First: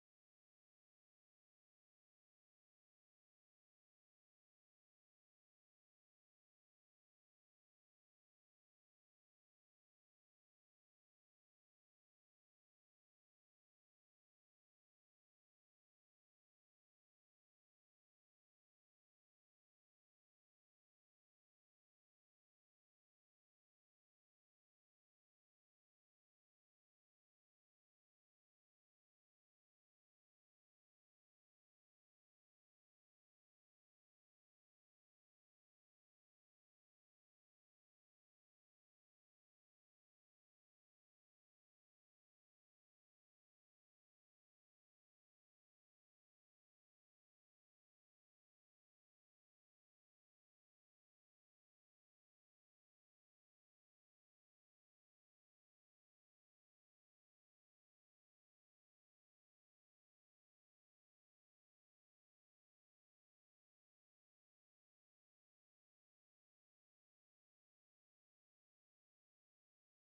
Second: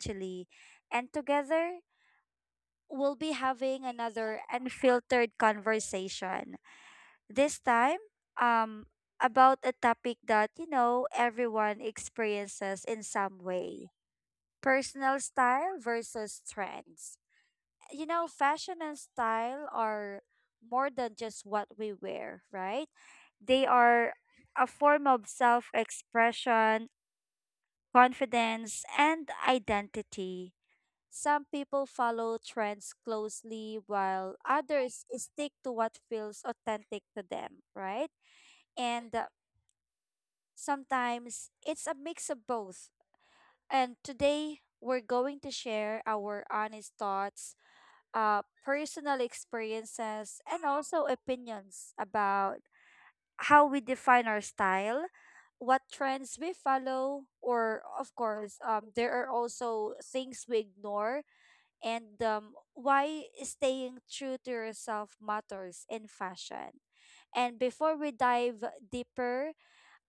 Angeli, and together we'll be having another unfiltered conversation. This time, um, about a topic that, everyone experiences in some way, personal style versus trends. You know, fashion and style are more than just what we wear, right? They are a form of self expression, confidence, and identity. Some people follow trends closely while others stick to what feels authentic to them, right? And sometimes it's a mix of both. And today, we're going to share our honest thoughts, personal experiences, and also opinions about how we define our style, what trends we follow, or of course, there are also things we ignore, and why staying true to yourself matters in fashion. And before we dive deeper,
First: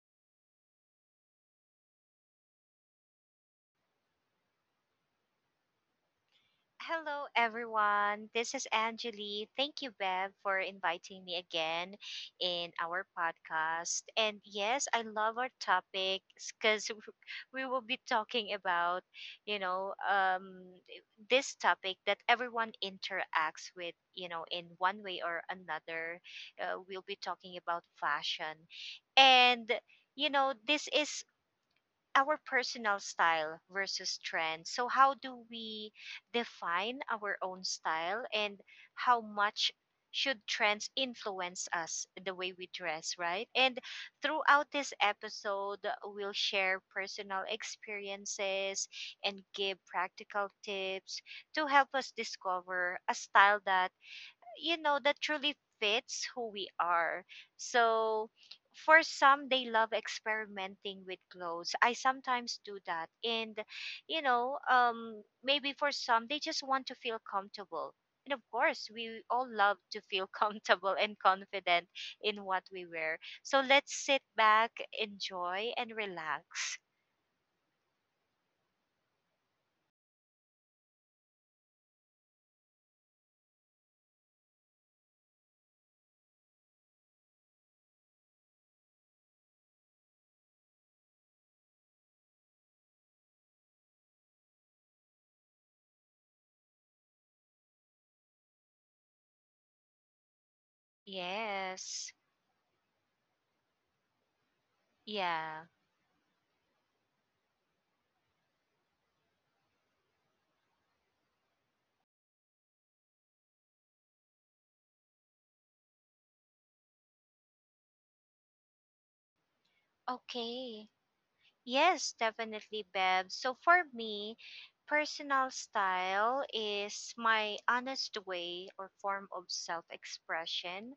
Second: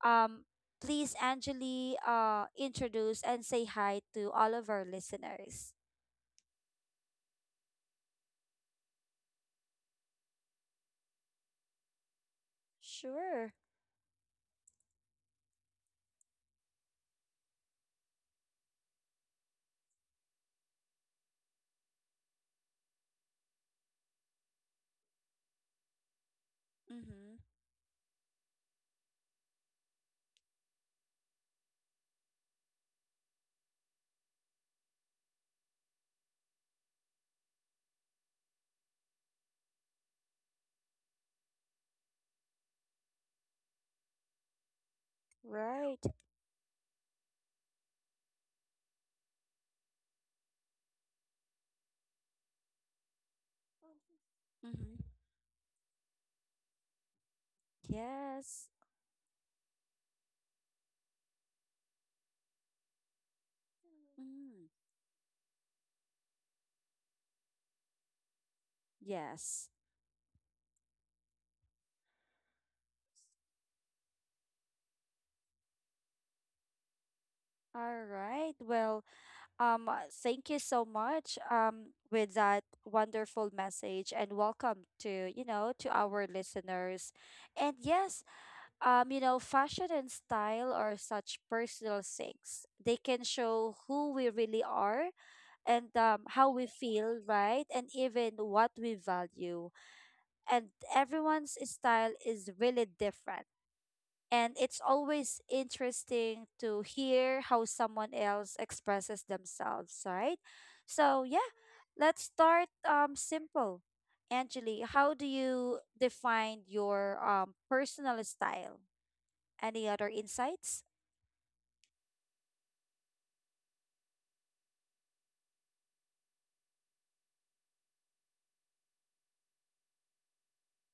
um, please, Angeli, introduce and say hi to all of our listeners. Hello, everyone. This is Angeli. Thank you, Bev, for inviting me again in our Sure. podcast. And yes, I love our topic because we will be talking about, you know, um, this topic that everyone interacts with, you know, in one way or another. We'll be Mm-hmm. talking about fashion. And you know, this is our personal style versus trend. So, how do we define our own style and how much should trends influence us the way we dress, right? And throughout this episode, Right. we'll share personal experiences and give practical tips to help us discover a style that that Mm-hmm. truly fits who we are. So Yes. for some, they love experimenting with clothes. I sometimes do that, and Mm, maybe for some, they just want to feel comfortable, and of course we all yes. love to feel comfortable and confident in what we wear. So let's sit back, enjoy, and relax. All right. Well, thank you so much, with that wonderful message and welcome to, to our listeners. And yes, you know, fashion and style are such personal things. They can show who we really are and how we feel, right? And even what we value. And everyone's Yes. style is really different. And it's always Yeah. interesting to hear how someone else expresses themselves, right? So, yeah, let's start simple. Angeli, how do you define your personal style? Any other insights? Okay. Yes, definitely, Bev. So for me, personal style is my honest way or form of self expression,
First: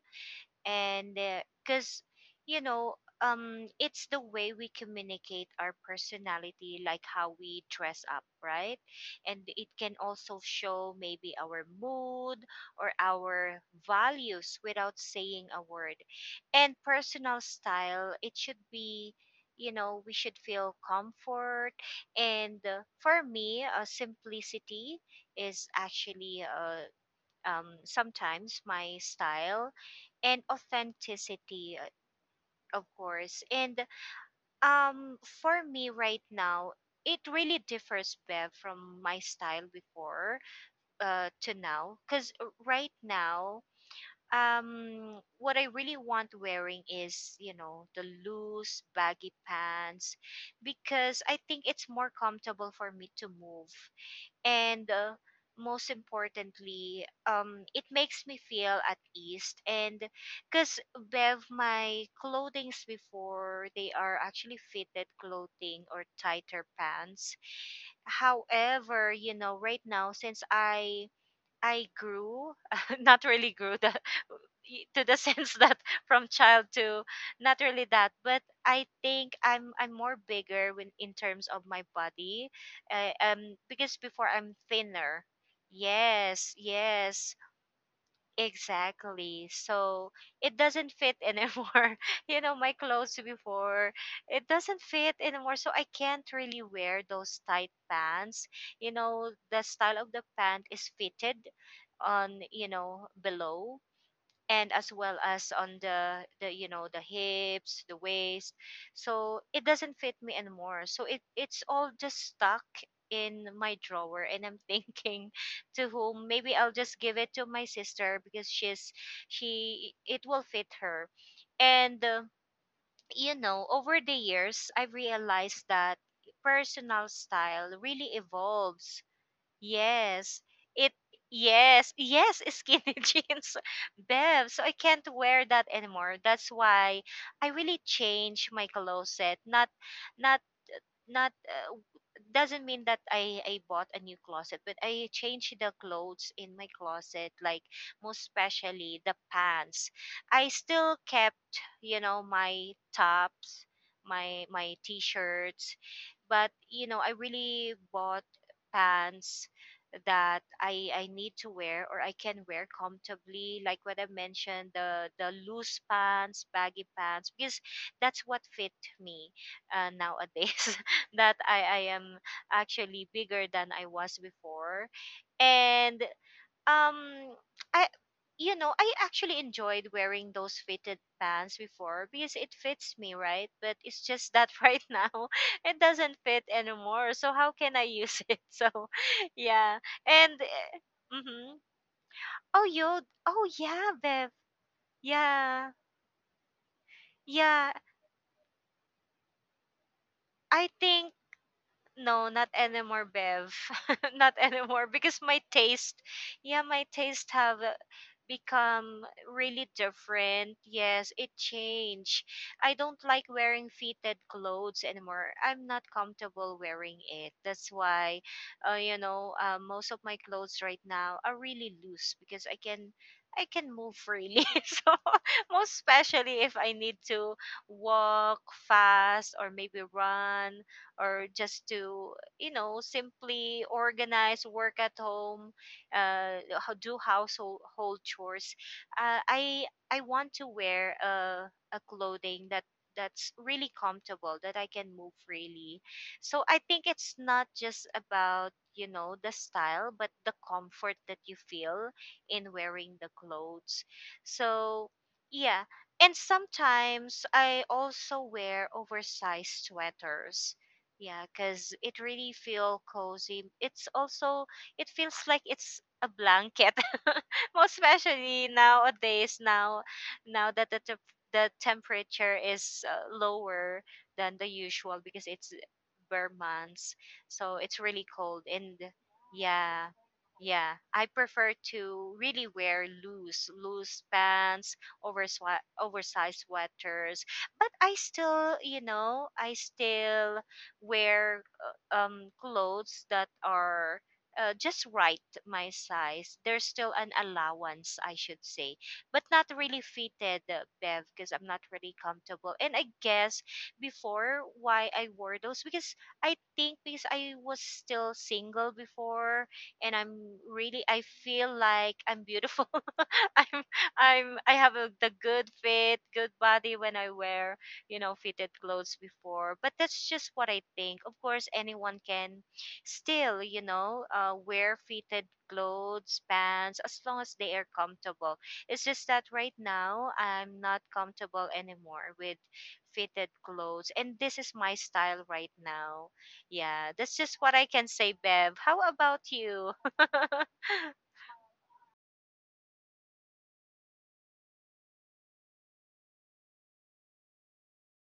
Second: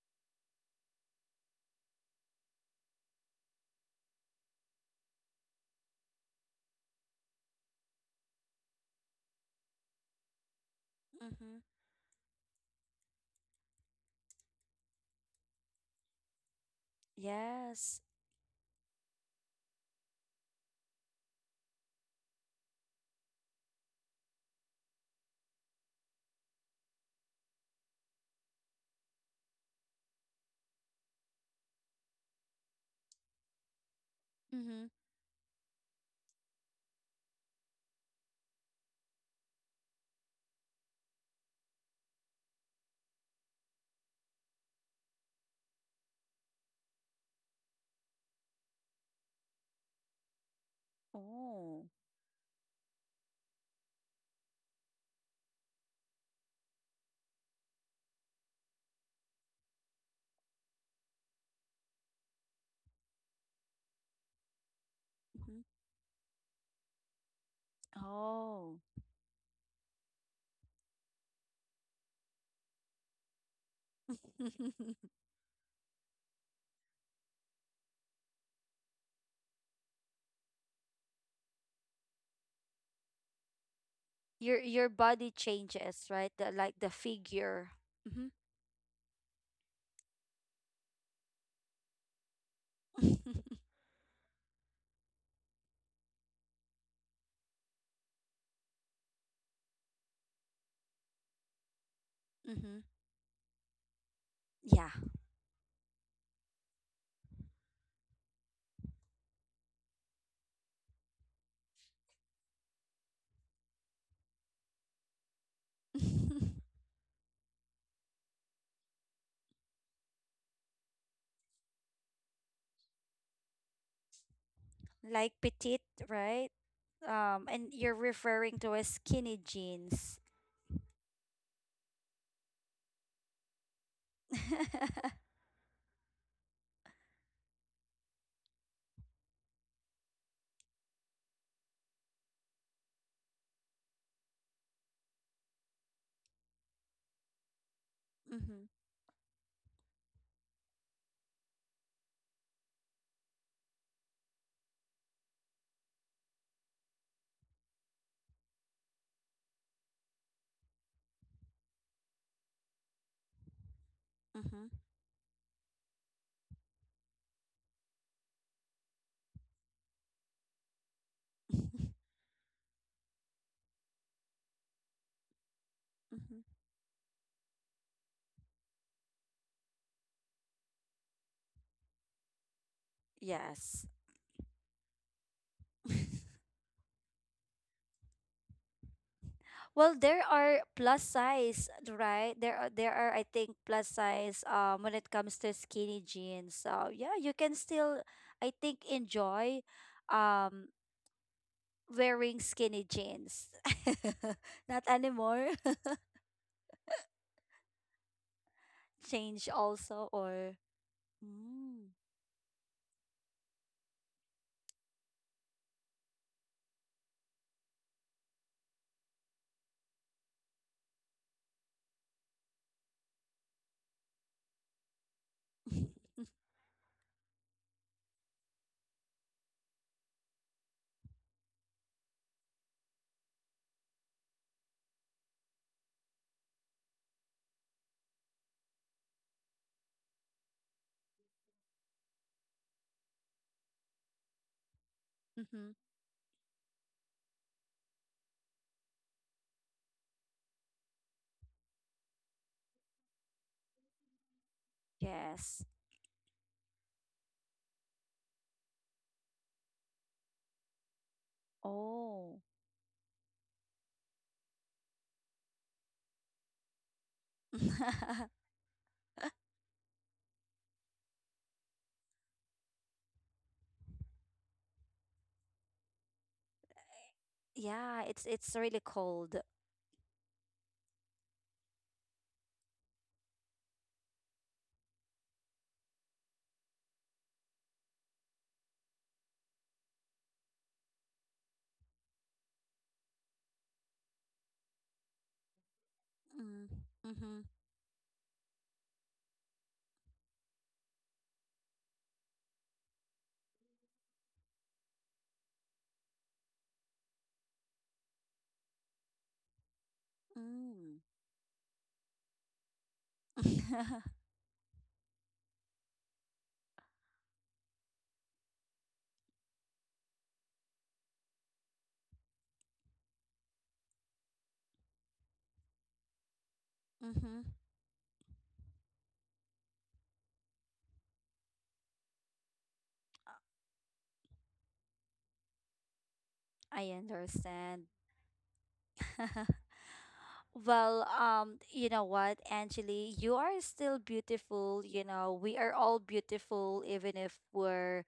and because you know it's the way we communicate our personality, like how we dress up, right? And it can also show maybe Mm-hmm. our mood or our values without saying a word. And personal Yes. style, it should be, we should feel comfort. And for me, simplicity is actually, sometimes my style, and authenticity, of course. And Mm-hmm. For me right now, it really differs, Bev, from my style before, to now. Because right now, what I really want wearing is, the loose, baggy pants, because I think Oh. it's more comfortable for me to move. And most importantly, it makes me feel at ease. And because, Bev, my clothings before, they are actually fitted Mm-hmm. clothing or tighter pants. Oh. However, right now, since I grew, not really grew, the to the sense that from child to, not really that, but I think I'm more bigger when in terms of my body, because before I'm your thinner. body changes, right? Yes, Like the yes, figure. Mm-hmm. exactly. So it doesn't fit anymore, my clothes before, it doesn't fit anymore, so I can't really wear those tight pants. You know, the style of the pant is fitted on, mm-hmm. Below, and as well as on the, the hips, the waist. So it doesn't fit me anymore, so it's all just stuck in my drawer, and I'm thinking to whom, Yeah. maybe I'll just give it to my sister, because she's she it will fit her. And over the years, I've like realized petite, that right? personal style And you're really referring to as evolves. skinny jeans. Yes. It Yes, yes, skinny jeans. Bev, so I can't wear that anymore. That's why I really changed my closet. Not not doesn't mean that I bought a new closet, but I changed the clothes in my closet, like, most mm-hmm, especially the pants. I still kept, my tops, my t-shirts. But I really bought pants that I need to wear, or I can wear comfortably, like what I mentioned, mm-hmm. the loose pants, baggy pants, because that's what fit me, nowadays, that I am actually bigger than I was before. And mm-hmm. um I I actually enjoyed wearing those fitted pants before because it fits me, right? But Yes. it's just that right now it doesn't fit anymore. So how can I use it? So yeah. Well, there And are plus mm-hmm. size, right? Oh There you are I Oh think plus yeah, Bev. size when it comes to Yeah. skinny jeans. So yeah, you can Yeah. still I think enjoy I um think No, wearing not skinny anymore, jeans. Bev. Not Not anymore, because my anymore. taste, yeah, my taste have, become Change really also or different. Yes, it mm. changed. I don't like wearing fitted clothes anymore. I'm not comfortable wearing it. That's why, most of my clothes right now are really loose, because I can. I can move freely. So, most especially if I need to walk fast, or maybe run, or just to, simply organize work at home, uh do household hold chores. uh, i I want to wear a clothing that's really comfortable, that I can move Mm-hmm. freely. So I think it's not just about, the style, but the comfort that you feel in wearing the clothes. So yeah. Yes. And sometimes I also wear oversized sweaters, yeah, because it really Oh. feel cozy. It feels like it's a blanket, most especially nowadays. Now that the the temperature is, lower than the usual, because it's bare months, so it's Yeah, really cold. it's And really cold. yeah, yeah, I prefer to really wear loose pants, oversized sweaters. But I still wear, clothes that are, just right my size. There's Mm, still an mm-hmm. allowance, I should say, but not really fitted, Bev, because I'm not really comfortable. And I guess before why I wore those, because I think because I was still single before, and I feel like I'm beautiful. I'm Mm. I have the good fit, good body when I wear, fitted clothes before. But that's just what I think. Of course anyone can still, wear fitted clothes, pants, as long as Mm-hmm. they are comfortable. It's just that right now I'm not comfortable anymore with fitted clothes, and this is my style right now. Yeah, I that's just what I understand. can say, Bev. How about you? Well, you know what, Angeli, you are still beautiful. You know, we are all beautiful, even if we're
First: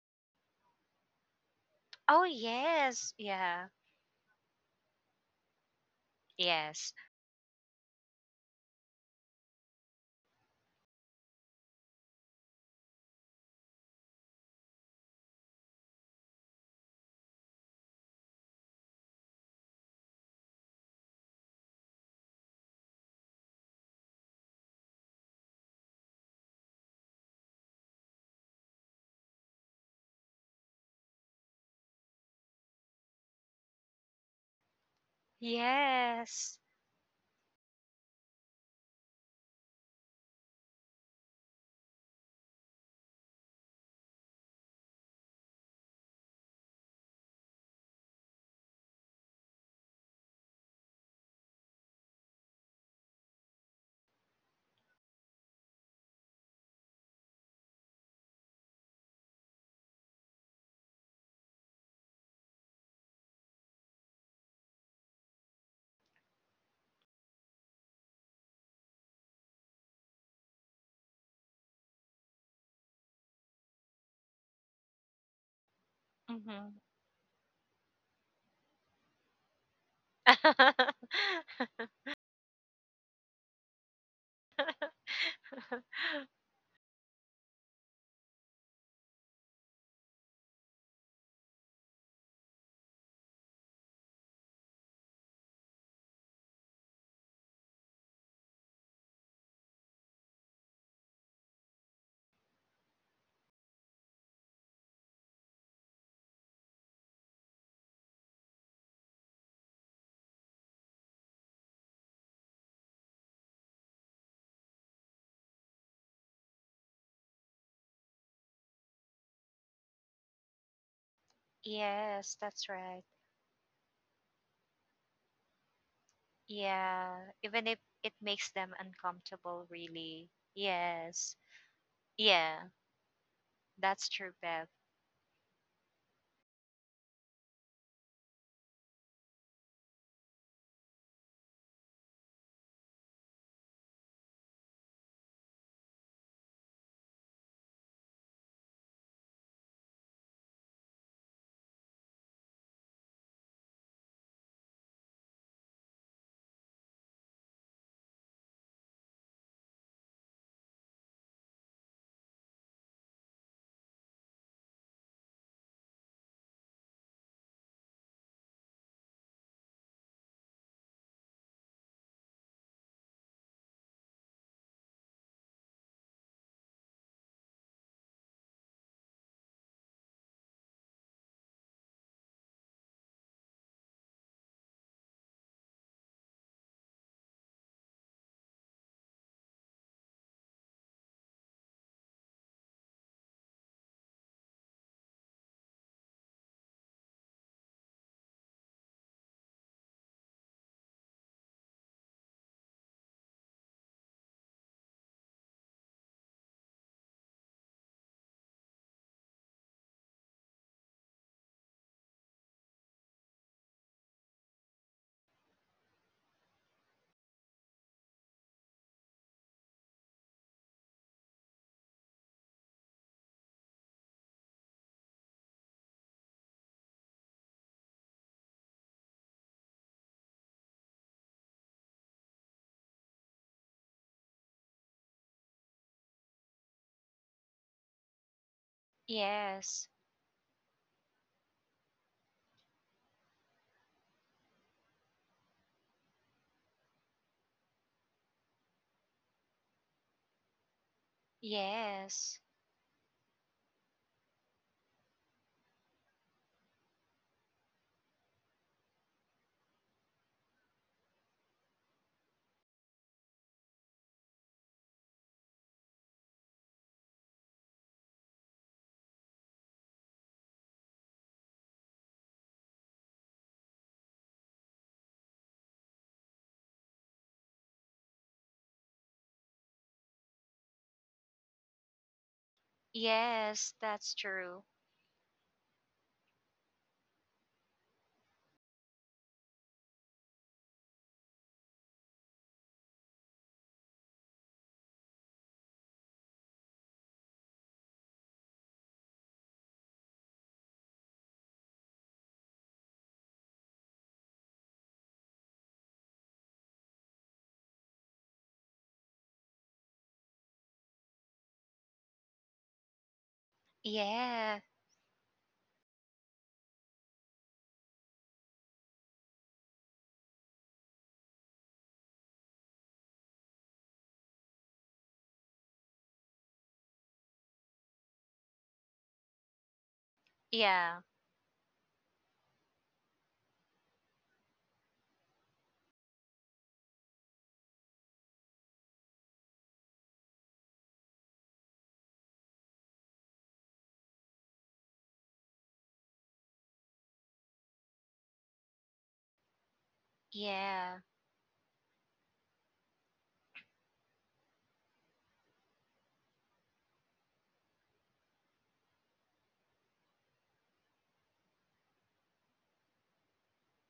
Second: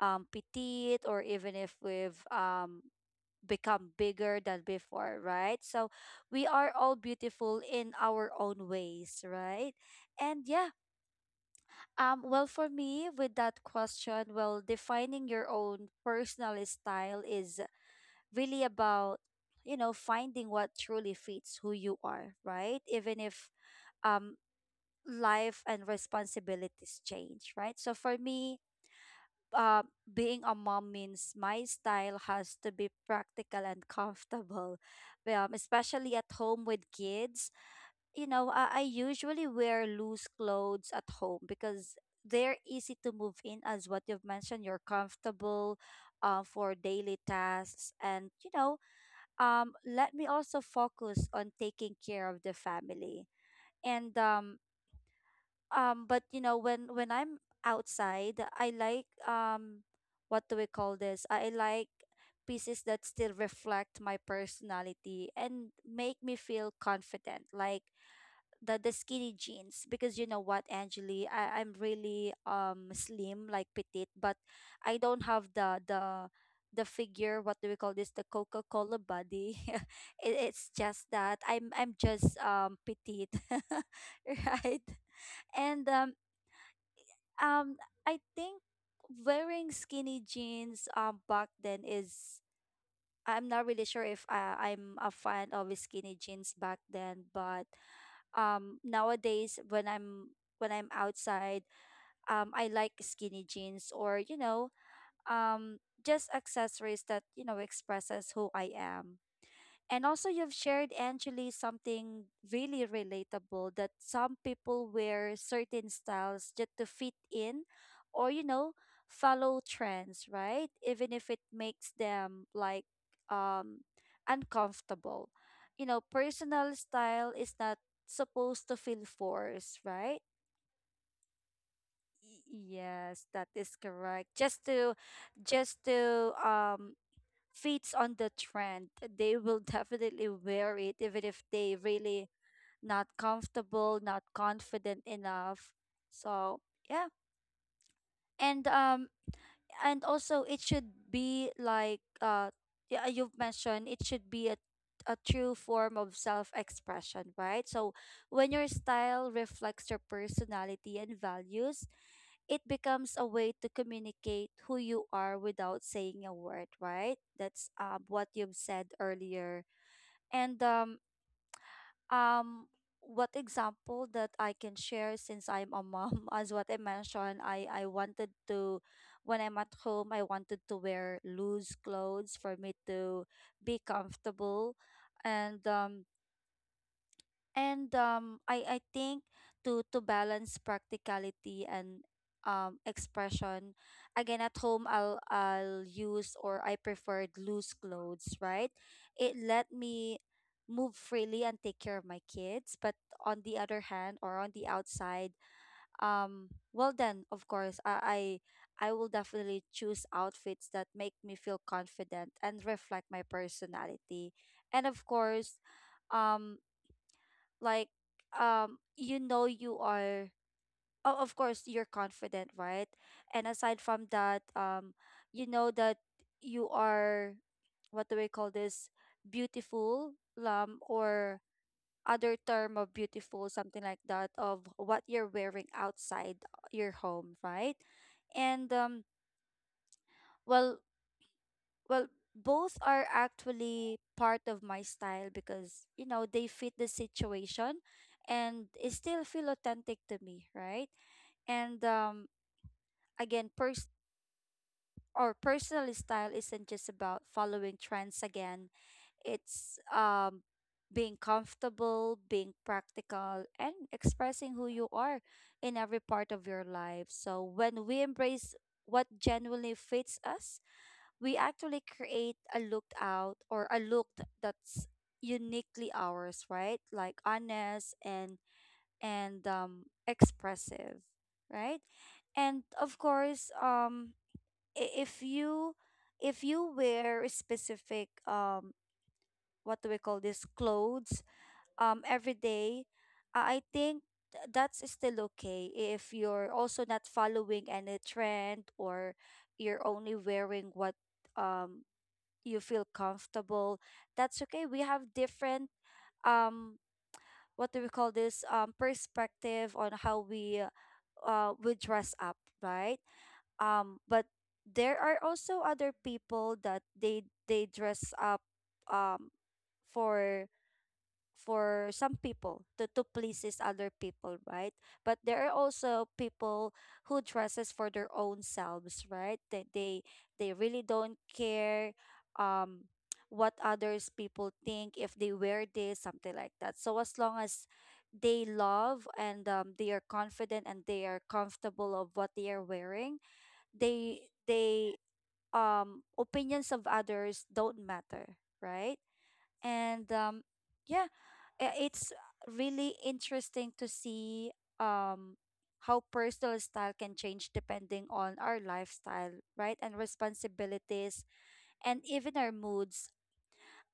petite or even if we've Oh yes, yeah. become bigger than before, right? So we are Yes, all beautiful in our own ways, right? And yeah, well, for me, with that question, well, defining your own personal style is really about you know finding what truly fits who you are, right, even if um, life and responsibilities change, right? So for me, uh, being a mom means my style has to be practical and comfortable, especially at yes. home with kids. You know, I usually wear loose clothes at home because they're easy to move in, as what you've mentioned. You're comfortable for daily tasks, and you know, let me also focus on taking care of the family. And but you know when I'm outside I like what do we call this, I like pieces that still reflect my personality and make me feel confident, like the skinny jeans, because you know what, Angeli, I'm really slim, like petite, but I don't have the Hmm. Figure, what do we call this, the Coca-Cola body. it, it's just that I'm just petite, right? And um, I think wearing skinny jeans back then is, I'm not really sure if I'm a fan of skinny jeans back then, but nowadays when I'm outside, I like skinny jeans or you know um just accessories that you know expresses who I am. And also, you've shared, Angeli, something really relatable, that some people wear certain styles just to fit in or, you know, follow trends, right? Even if it makes Yes, them that's like right. um, uncomfortable. You know, personal Yeah, style is even not if it makes supposed them to feel uncomfortable, forced, right? really. Yes. Yeah, Yes, that is that's true, correct. Bev. Just to fits on the trend, they will definitely wear it, even if they really not comfortable, not confident enough. So yeah, and um, and also it should be like yeah, you've mentioned it should be a true form of self-expression, right? So when your style reflects your personality and values, it becomes a way to communicate who you are without saying a word, right? That's what you've said earlier. And um, what example that I can share, since I'm a mom, as what I mentioned, I wanted to, when I'm at home, I wanted to wear loose clothes for me to be comfortable. And um, and I think to balance practicality and expression, again at home I'll use, or I preferred loose clothes, right? It let me move freely and take care of my kids, but on the other hand, or on the outside, well then of course I will definitely choose outfits that make me feel confident and reflect my personality, and of course. Um, like you know you are, oh, of course you're confident, right? And aside from that you know that you are, what do we call this, beautiful, or other term of beautiful, something like that, of what you're wearing outside your home, right? And Yes. well well, both are actually part of my style because, you know, they fit the situation and it still feel authentic to me, right? And Yes. again, pers or personal style isn't just about following trends again. It's being comfortable, being practical, and expressing who you are in every part of your life. So when we embrace what genuinely fits us, we actually create a looked out, or a that's uniquely ours, right? Like honest and expressive, right? And of course, Yes, that's true. i- if you if you wear a specific what do we call this, clothes every day, I think that's still okay, if you're also not following any trend, or you're only wearing what um you feel comfortable, that's okay. We have different um what do we call this, perspective on how we dress up, right? But Yeah. there are also other people that they dress up um for for some people, to pleases other people, right? But there are also people who dresses for their own selves, right, that they really Yeah. don't care um what others people think, if they wear this something like that. So as long as they love and they are confident and they are comfortable of what they are wearing, they they opinions of others don't matter, right? And Yeah. yeah, it's really interesting to see um, how personal style can change depending on our lifestyle, right? And responsibilities and even our moods.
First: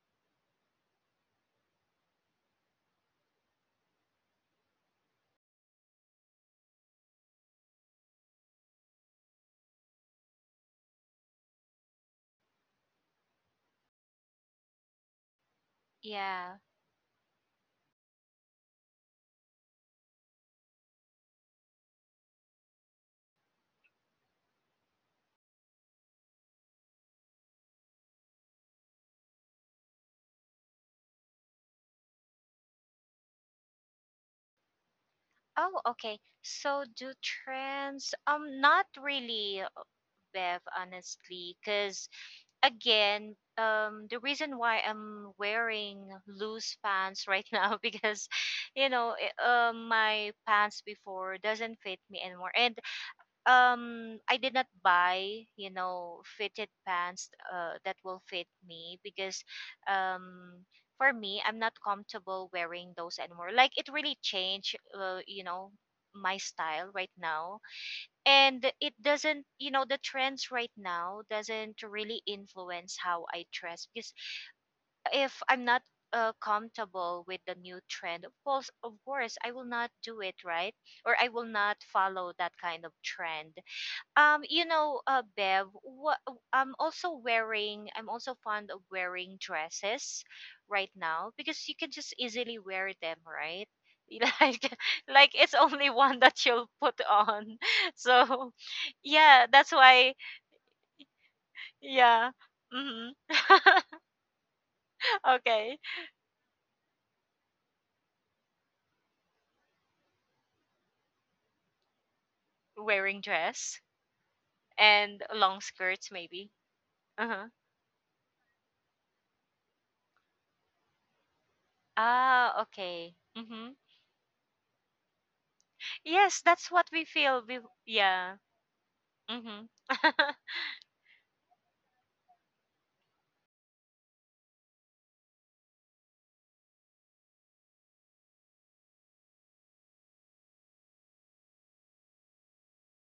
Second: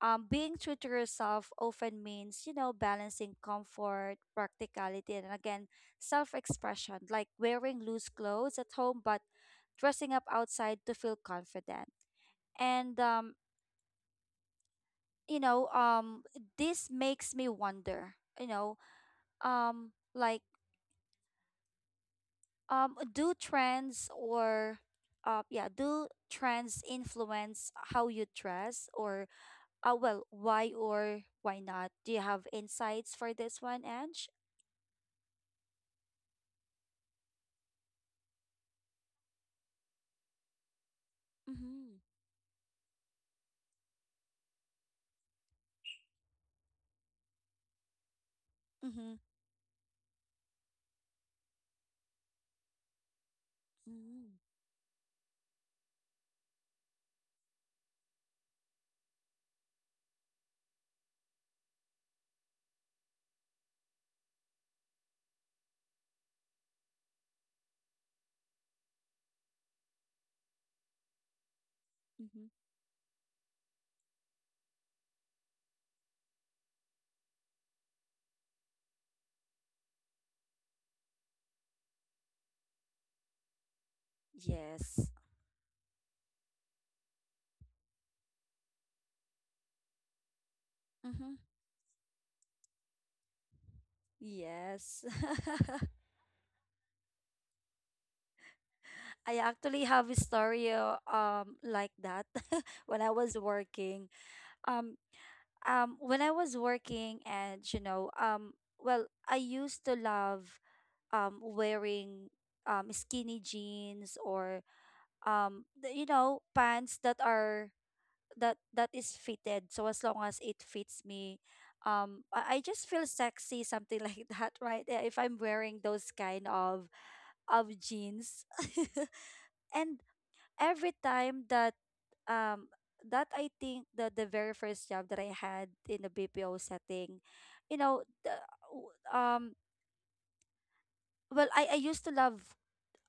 Being true to yourself often means, you know, balancing comfort, practicality, and again, self expression, like wearing loose clothes at home, but dressing up outside to feel confident. And you know Yeah. this makes me wonder, you know, like do trends or yeah, do trends influence how you dress, or well, why or why not? Do you have insights for this one, Ange? Oh, okay. So do trends, not really, Bev, honestly, Mm-hmm. because again, the reason why I'm wearing loose pants right now, because, you know, Mm-hmm. i- my pants before doesn't fit me anymore, and Mm-hmm, I did not buy, fitted pants, that will fit me, because, um, for me, I'm not comfortable wearing those anymore. Like, it really changed, my style right now. And it doesn't you know the trends right now doesn't really mm-hmm. influence how I dress, because if I'm not, comfortable with the new trend, of course, of course I will not do it, right? Or I will not follow that kind of trend. Yes. Bev, what I'm also wearing, I'm also fond of wearing dresses right now, Mm-hmm. because you can just easily wear them, right? Like, Yes. like, it's only one that you'll put on. So, I yeah, that's actually have why, a story like that, yeah. when Hmm. I was working. Um, Okay. When I was working, and you know well, I used to love wearing Wearing dress skinny jeans and or long skirts, maybe. You know Uh-huh. pants that are that is fitted, so as long as it fits me, Ah, okay. I Mm-hmm. just feel sexy, something like that, right? Yeah, if I'm Yes, wearing that's those what we kind feel. Of Yeah. jeans. Mm-hmm. and every time that um that I think that, the very first job that I had in a BPO setting, you know, w- um, well, I used to love,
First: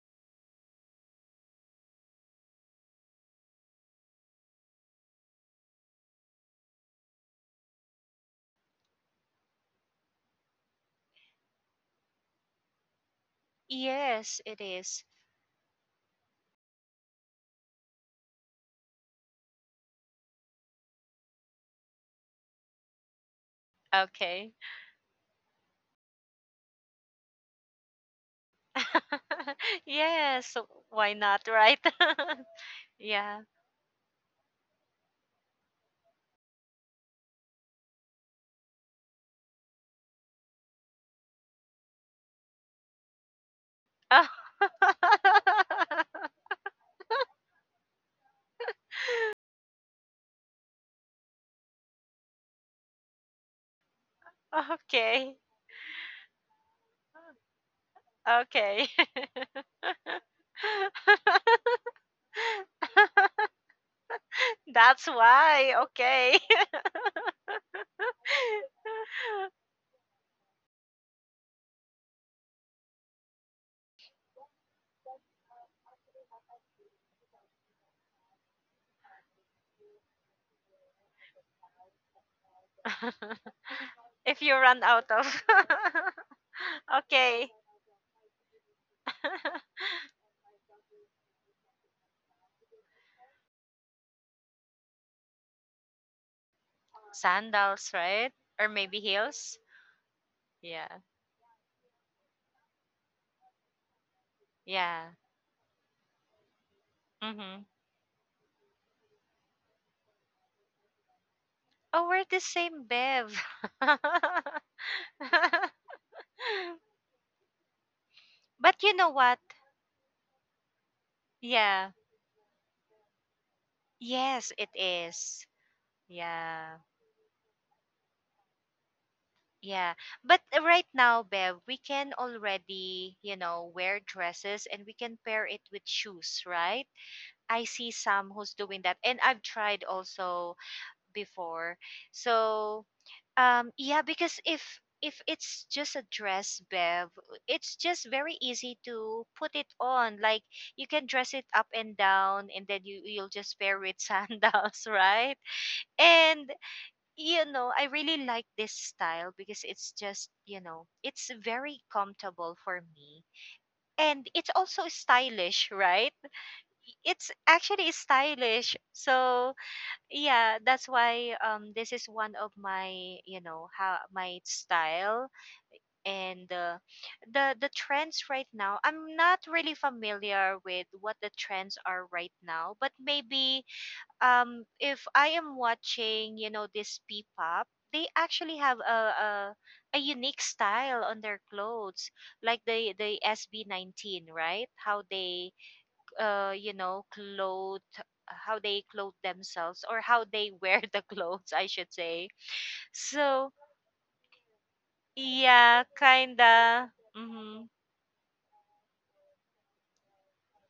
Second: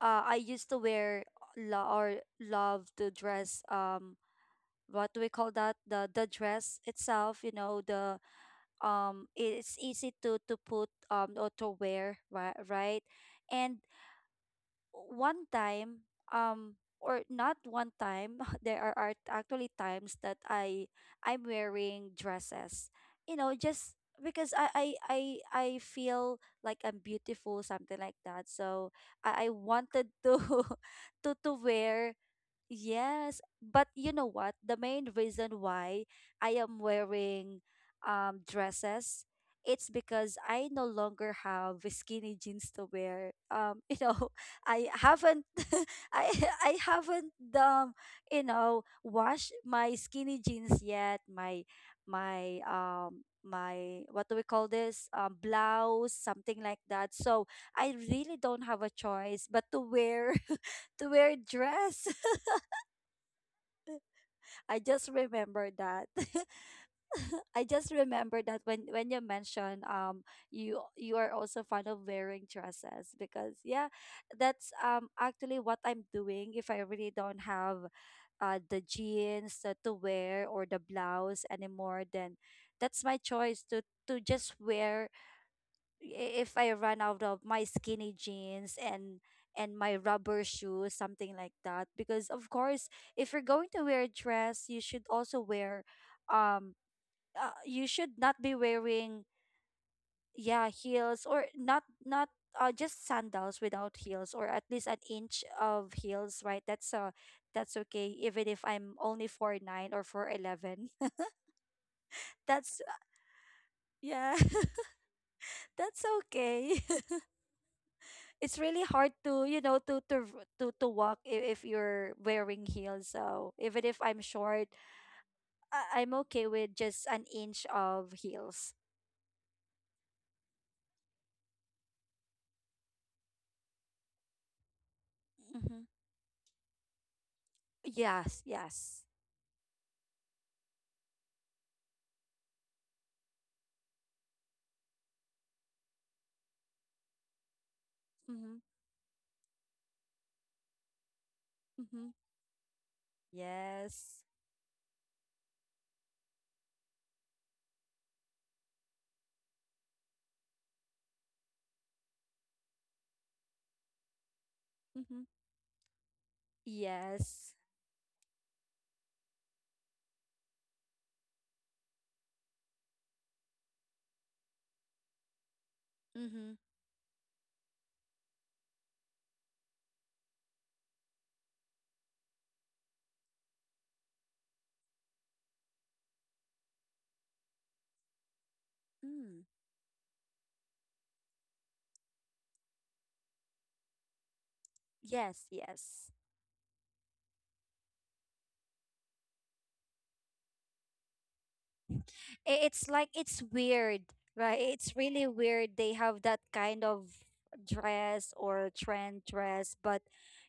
I used to wear lo- or love to dress, what do we call that, the dress itself, you know, the it's easy to put or to wear, right? Right, and Yes, it is. one time um or not one time, there are actually times that I'm wearing dresses, you know, just Okay. because I feel like I'm beautiful, something like that, so I wanted to Yes, so why not, to right? wear. Yeah. Yes, but you know what? The main reason why I am wearing dresses, it's because I no longer have skinny jeans to wear. You Oh. know, I haven't I I haven't you know, washed my skinny jeans yet. My what do we call this? Okay. Blouse, something like that. So I really don't have Okay. a choice but to wear, to wear dress. I That's just remember why. that. Okay. I just remember that when you mentioned you are also fond of wearing dresses because yeah, that's actually what I'm doing. If I really don't have the jeans to wear, or the blouse anymore, then that's my choice to If you just run out wear. of. If I run out of Okay. my skinny jeans and my rubber shoes, something like that. Because of course, if you're going to wear a dress, you should also wear, um, you Sandals, should right? not be Or maybe wearing, heels? yeah, Yeah. heels. Or not just sandals without heels, or at least an Yeah. inch of heels, right? That's Mm-hmm. that's okay, even if I'm only 4'9" or 4'11". Oh, we're the That's, same, Bev. yeah, that's okay. It's But really you know hard what? to, you know, to to walk if Yeah. you're wearing heels. So even if I'm Yes, it short, is. I'm okay Yeah. with just an inch of heels. Yeah. But right now, Bev, we can already, wear dresses, and we can pair it with Mm-hmm. shoes, right? I see some Yes, who's doing that. yes. And I've tried also before. So, yeah, because if it's just a dress, Bev, it's just very Mm-hmm. easy to put it on. Like, you can dress it up and Mm-hmm. down, and then you'll just pair with Yes. sandals, right? And I really like this style, because it's just you know, it's very comfortable for me, and it's also Mm-hmm. stylish, right? It's Yes. actually stylish, so yeah, that's why, this is one of my you know how my style. And Mm-hmm. The trends right now, I'm not really familiar with what the trends are right now. But maybe, if I am watching, this P-pop, they actually have a, a Mm. a unique style on their clothes, like the SB19, right? How they, Yes, yes. uh, you know, clothe clothe themselves, or how they wear the clothes, I should say. It's like So it's weird, right? It's really yeah, weird, they have that kinda. kind of Hmm. dress or trend dress. But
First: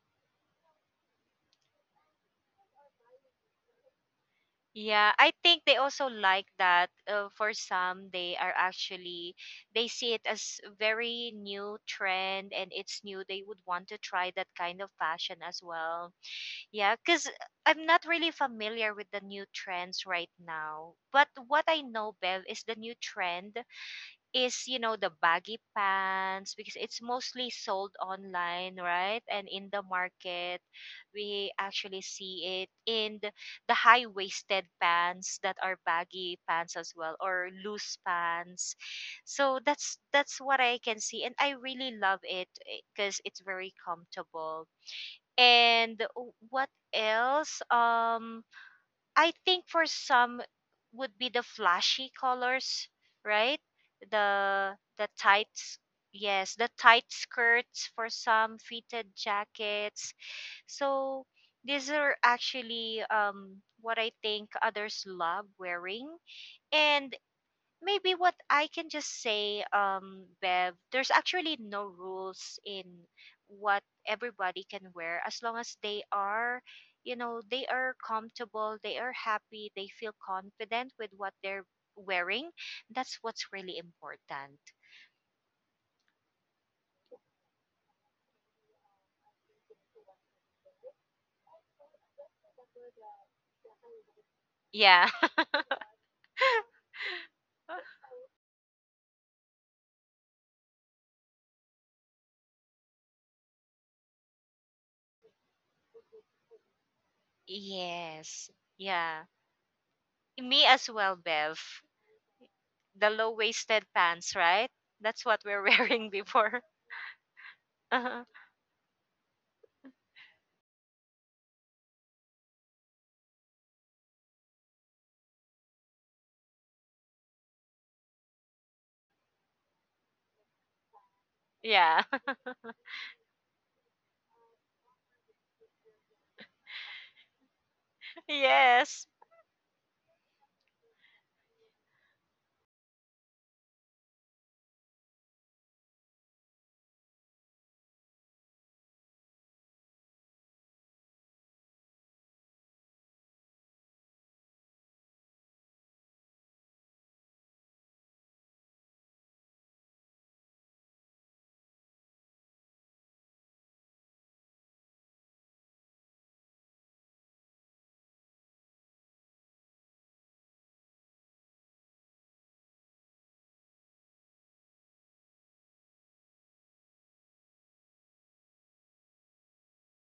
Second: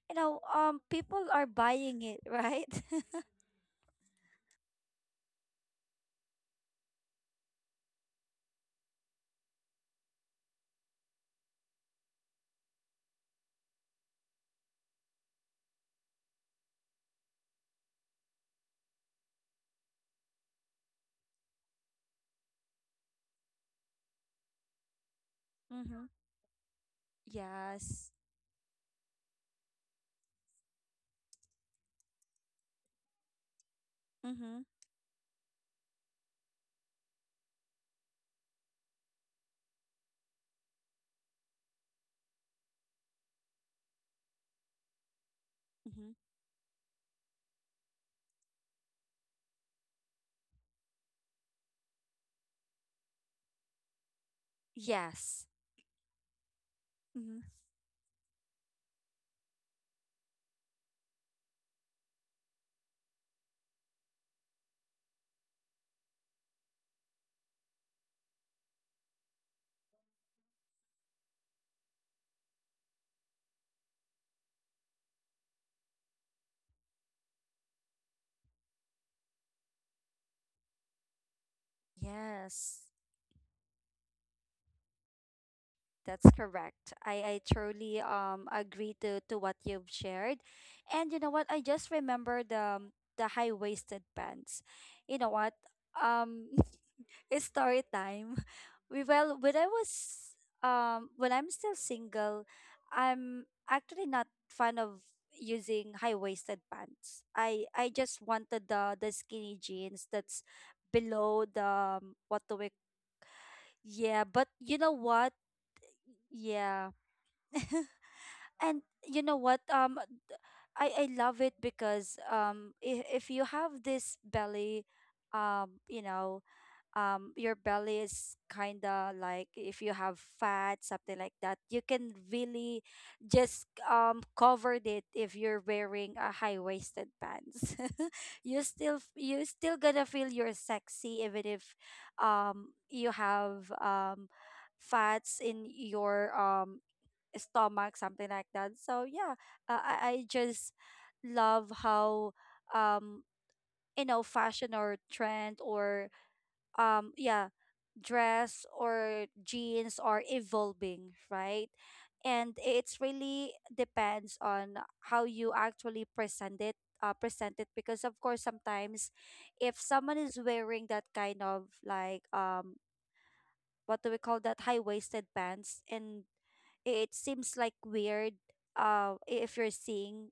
you know, people are buying it, right? Yeah, I think they also like that. For some, they are actually they see it as very new trend, and it's new. They would want to try that kind of fashion as well. Yeah, because I'm not really familiar with the new trends right now. But what I know, Bev, is the new trend is, the baggy Mm-hmm. pants, because it's mostly sold Yes. online, right, and in the market we actually see it in the high waisted Mm-hmm. pants, that are baggy pants as well, or loose pants. So that's what I can see, and I really love it because it's very comfortable. And Mm-hmm. what else? I think for some would be the flashy colors, right? The Yes. tights, yes, the tight Mm-hmm. skirts, for some fitted jackets. So these are actually what I think others love wearing. And maybe what I can just say, Bev, there's actually no rules in what everybody can wear as long as they are, they are comfortable, they are happy, they feel confident with what they're wearing. Yes. That's what's really important. That's correct. I truly agree to what you've shared. And you know what? I just remember the high waisted pants. You Yeah. know what? Um it's story time. We well when I was, when I'm still single, I'm actually not fan of using high waisted pants. I just wanted Yes. the Yeah. skinny jeans, that's Me as well, below the, Bev. What do we? The low waisted Yeah, but pants, you right? know what? That's what we're wearing before. Yeah. And you know what, I love it, because if you have this belly, you know, your belly is kind of like, if you have fat something like that, you can Yeah. really just cover it if you're wearing a high waisted pants. You still Yes. you still gonna feel you're sexy even if you have fats in your stomach, something like that. So yeah, I just love how um you know, fashion or trend or yeah, dress or jeans are evolving, right? And it's really depends on how you actually present it. Present it, because of course sometimes if someone is wearing that kind of like, what do we call that, high waisted pants, and it seems like weird if you're seeing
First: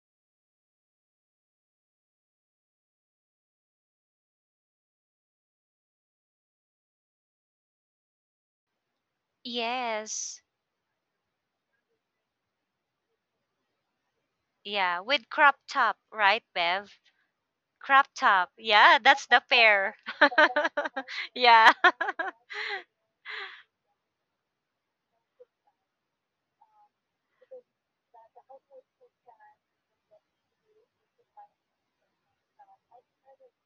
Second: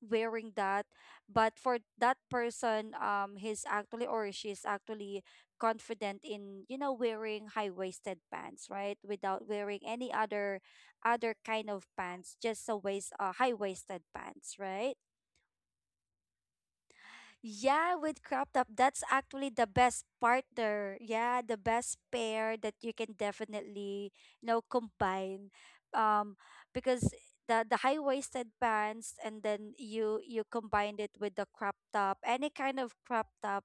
wearing that. But for that person, he's actually, or she's actually confident in, you know, wearing high-waisted pants, right? Without wearing any Yes. other kind of pants, just a waist, high-waisted pants, right? Yeah, with crop top, right, Bev? Yeah, Crop with top. crop top, Yeah, that's that's the actually the pair. best partner. Yeah, the Yeah. best pair that you can definitely, you know, combine. Um, because the high waisted pants, and then you combined it with the crop top, any kind of crop top,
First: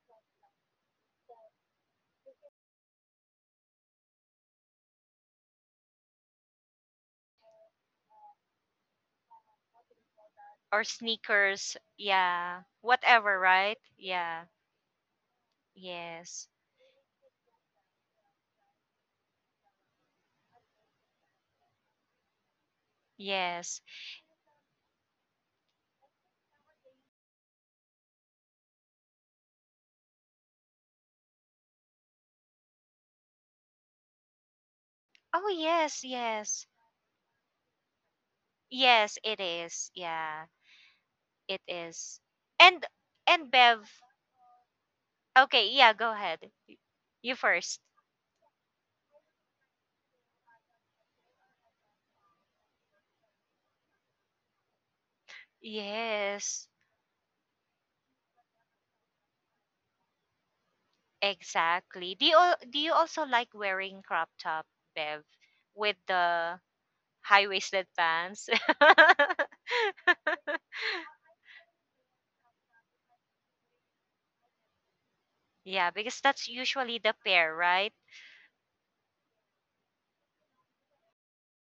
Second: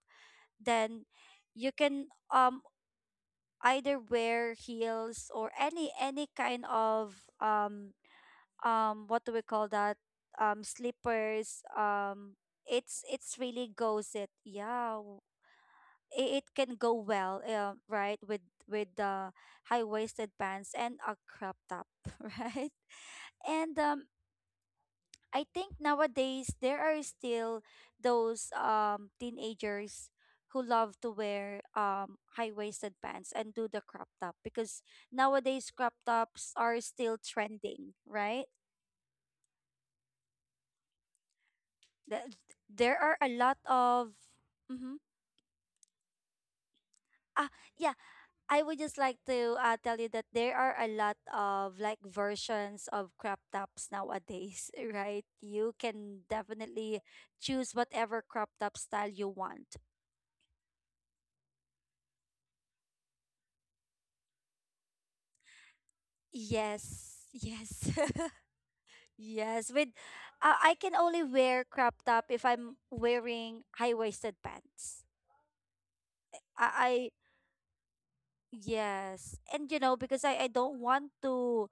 then you can either wear heels, or any kind of what do we call that, Or slippers, sneakers. Yeah. it's Whatever, really right? goes it, Yeah. yeah, it Yes. can go well right with the high waisted pants and a crop top, right? And Yes. I think nowadays there are still those teenagers who love to wear high waisted pants and do the crop top, because Oh, nowadays crop yes, tops yes. are still trending, right? Yes, it is. Yeah, it is. th- And there are a and lot Bev. of, mm-hmm. Okay, yeah, go ahead. Y- You ah first. yeah, I would just like to tell you that there are a lot of like versions of crop tops nowadays, right? You can Yes. definitely choose whatever crop top style you want. Exactly. Do you also like wearing crop top, Bev? With the Yes, high-waisted yes. pants. Yes, with I can only wear crop top if I'm wearing high-waisted pants. Yeah, because that's usually I, the pair, right? yes. And you know, because I don't want to,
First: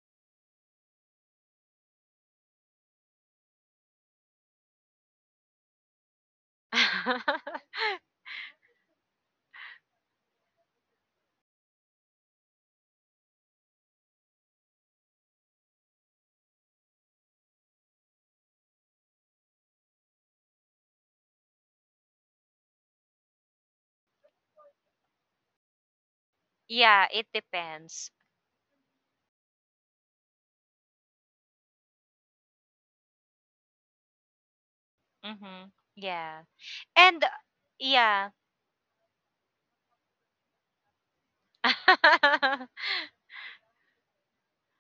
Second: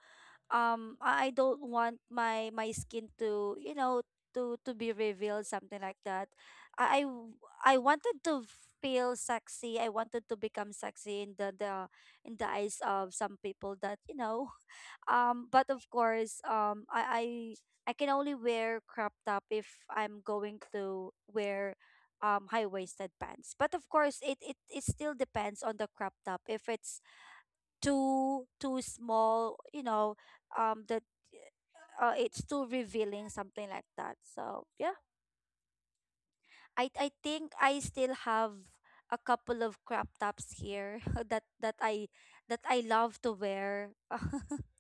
I don't want my, my skin to, you know, to be revealed, something like that. I, I wanted to feel sexy. I wanted to become sexy in the in the eyes of some people, that you know. But of course, I can only wear crop top if I'm going to wear high waisted pants. But of course, it still depends on the crop top. If it's Yeah, it depends. Too small, you know, that it's too revealing, something like that. So yeah, Mm-hmm. Yeah. I And think I still yeah. have a couple of crop tops here that that I love to wear.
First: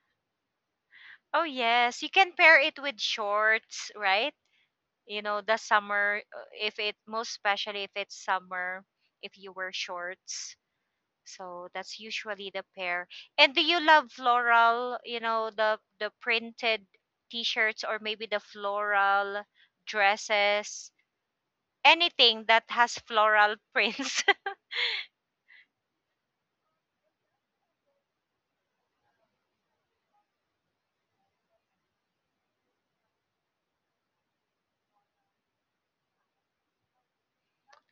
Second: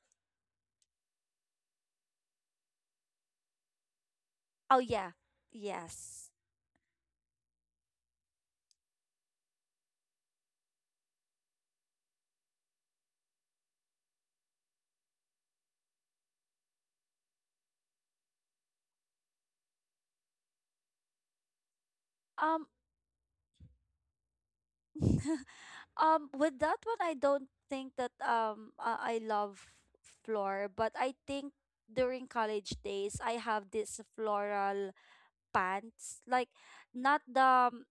Oh yes, you can pair it with shorts, right? Oh yeah. You know, the summer, Yes. If it most especially if it's summer, if you wear shorts. So that's usually the pair. And do you love floral, the printed t-shirts or maybe the floral dresses? Anything that um has floral prints. With that one, I don't think that I love floor, but I think during college days, I have this floral pants, like not the